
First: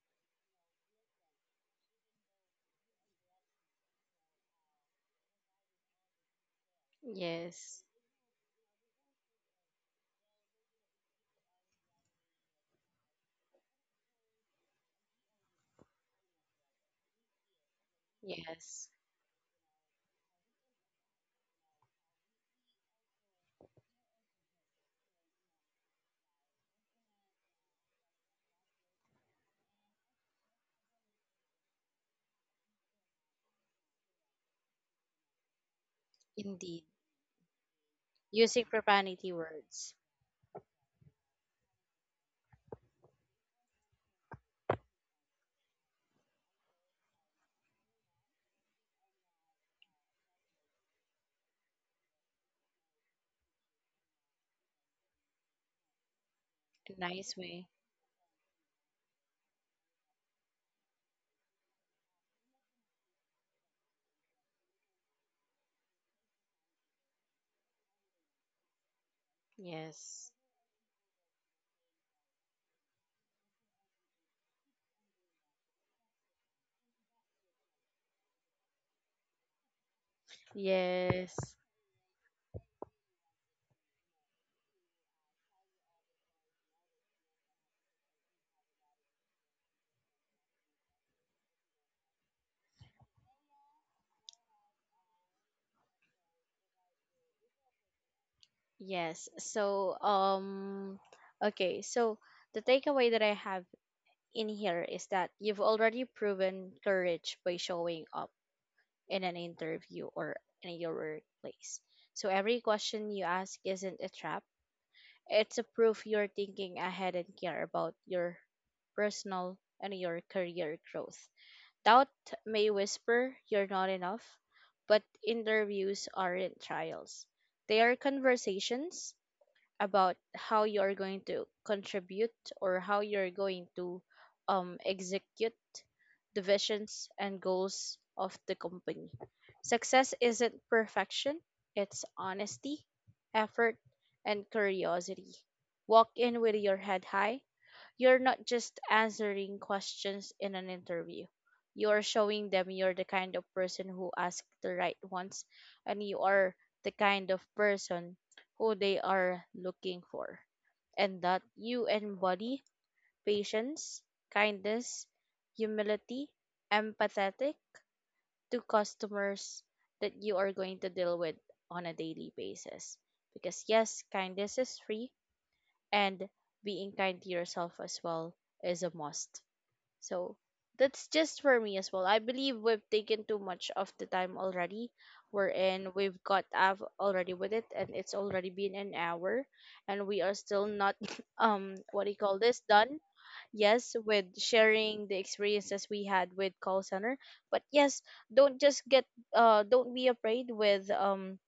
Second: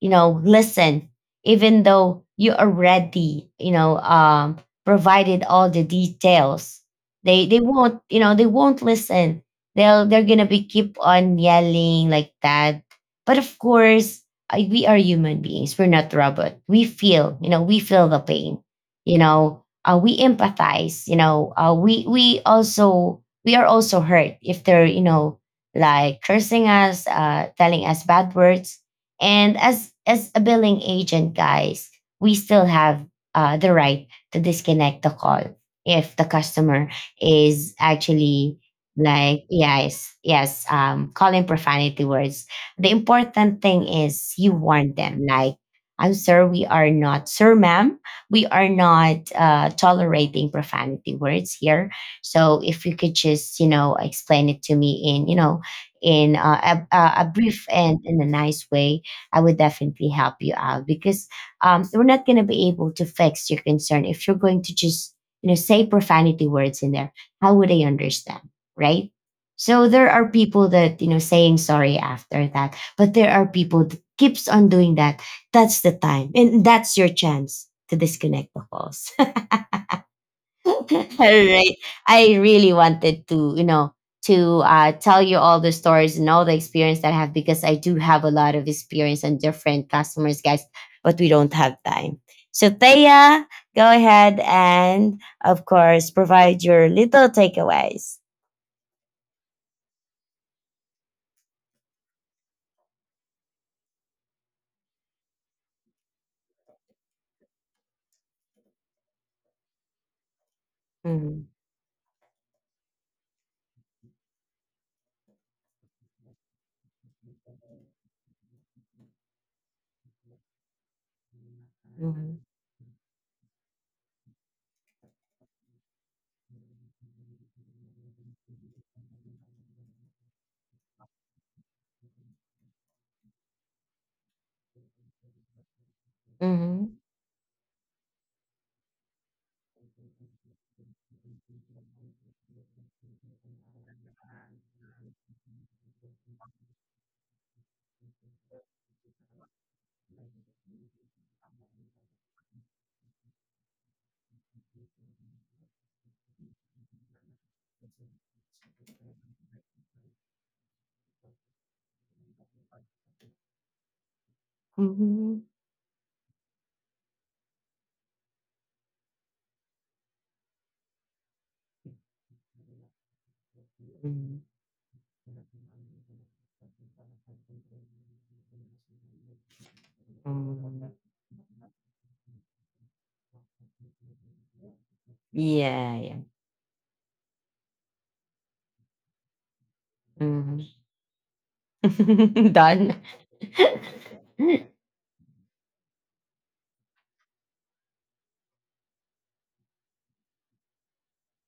[SPEAKER 1] you know, listen, even though you already, you know, provided all the details. They
[SPEAKER 2] Yes.
[SPEAKER 1] won't, you know, they won't listen. They're gonna be keep on yelling like that. But of course, we are human beings, we're not robot. We feel, you know, we feel the pain.
[SPEAKER 2] Yes.
[SPEAKER 1] You know, we empathize. You know, we are also hurt if they're, you know, like cursing us, telling us bad words. And as a billing agent, guys, we still have the right to disconnect the call if the
[SPEAKER 2] Indeed.
[SPEAKER 1] customer is actually
[SPEAKER 2] Using profanity
[SPEAKER 1] like,
[SPEAKER 2] words.
[SPEAKER 1] yes, yes, calling profanity words. The important thing is you warn them, like, I'm sir, we are not, sir, ma'am, we are not tolerating profanity words here. So if you could just, you know, explain it to me in, you know, in
[SPEAKER 2] A
[SPEAKER 1] a
[SPEAKER 2] nice
[SPEAKER 1] brief
[SPEAKER 2] way.
[SPEAKER 1] and in a nice way, I would definitely help you out. Because we're not going to be able to fix your concern if you're going to just, you know, say profanity words in there. How would they understand, right? So there are
[SPEAKER 2] Yes.
[SPEAKER 1] people that, you know, saying sorry after that, but there are people that keeps on doing that. That's the time, and that's your chance to disconnect the calls. [LAUGHS] [LAUGHS] All
[SPEAKER 2] Yes.
[SPEAKER 1] right. I really wanted to, you know, to tell you all the stories and all the experience that I have, because I do have a lot of experience on different customers, guys, but we don't have time. So, Thea, go ahead and, of course, provide your little takeaways.
[SPEAKER 2] Yes. So, okay. So, the takeaway that I have in here is that you've already proven courage by showing up in an interview or in your
[SPEAKER 1] Mhm,
[SPEAKER 2] workplace. So every question you ask isn't a trap. It's a proof you're thinking ahead and care about your personal and your career growth. Doubt
[SPEAKER 1] mhm,
[SPEAKER 2] may whisper you're not enough, but interviews aren't trials. They are conversations about how you're going to contribute, or how you're going to execute the
[SPEAKER 1] mhm,
[SPEAKER 2] visions and goals of the company. Success isn't perfection, it's honesty, effort, and curiosity. Walk in with your head high. You're not just answering questions in an interview. You're showing them you're the kind of person who asks the right ones, and you are the kind of person who they are looking for. And that you embody patience, kindness,
[SPEAKER 1] mhm,
[SPEAKER 2] humility, empathetic to customers that you are going to deal with on a daily basis. Because yes,
[SPEAKER 1] mhm,
[SPEAKER 2] kindness is free, and being kind to yourself as well is a must. So,
[SPEAKER 1] mhm.
[SPEAKER 2] that's just for me as well. I believe we've taken too much of the time already.
[SPEAKER 1] Yeah,
[SPEAKER 2] We've
[SPEAKER 1] yeah.
[SPEAKER 2] got up already with it, and it's already been an hour, and we are still
[SPEAKER 1] Mhm.
[SPEAKER 2] not, [LAUGHS] what do you call
[SPEAKER 1] [LAUGHS]
[SPEAKER 2] this,
[SPEAKER 1] Done.
[SPEAKER 2] done. Yes, with
[SPEAKER 1] [LAUGHS]
[SPEAKER 2] sharing the experiences we had with call center. But yes, don't just get, don't be afraid with,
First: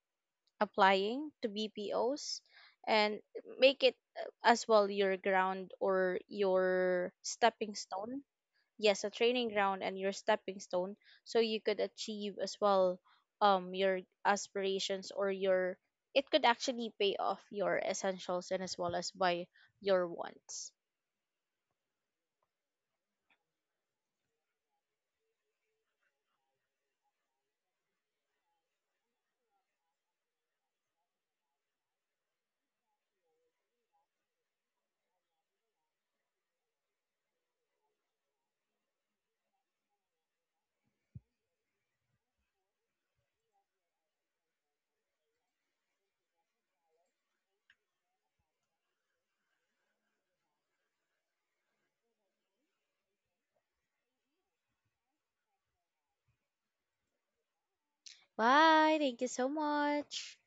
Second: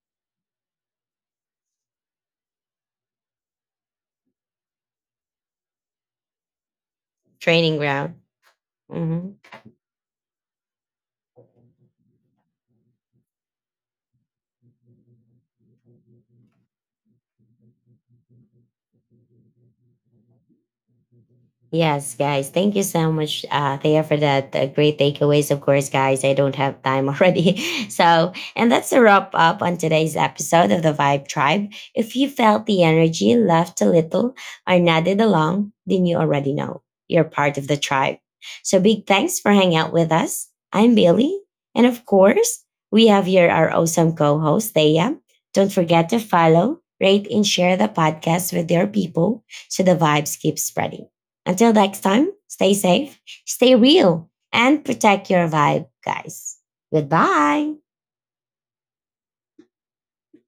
[SPEAKER 2] applying to BPOs and make it as well your ground or your stepping
[SPEAKER 1] Training ground.
[SPEAKER 2] stone, yes, a training ground and your stepping stone, so you could achieve as well your aspirations or your it could actually pay off your essentials and as well as by your wants.
[SPEAKER 1] Yes, guys. Thank you so much, Thea, for that great takeaways. Of course, guys, I don't have time already. [LAUGHS] So, and that's a wrap up on today's episode of the Vibe Tribe. If you felt the energy, laughed a little, or nodded along, then you already know you're part of the tribe. So, big thanks for hanging out with us. I'm Billy. And of course, we have here our awesome co host, Thea. Don't forget to follow, rate, and share the podcast with your people so the vibes keep spreading. Until next time, stay safe, stay real, and protect your vibe, guys. Goodbye.
[SPEAKER 2] Bye, thank you so much.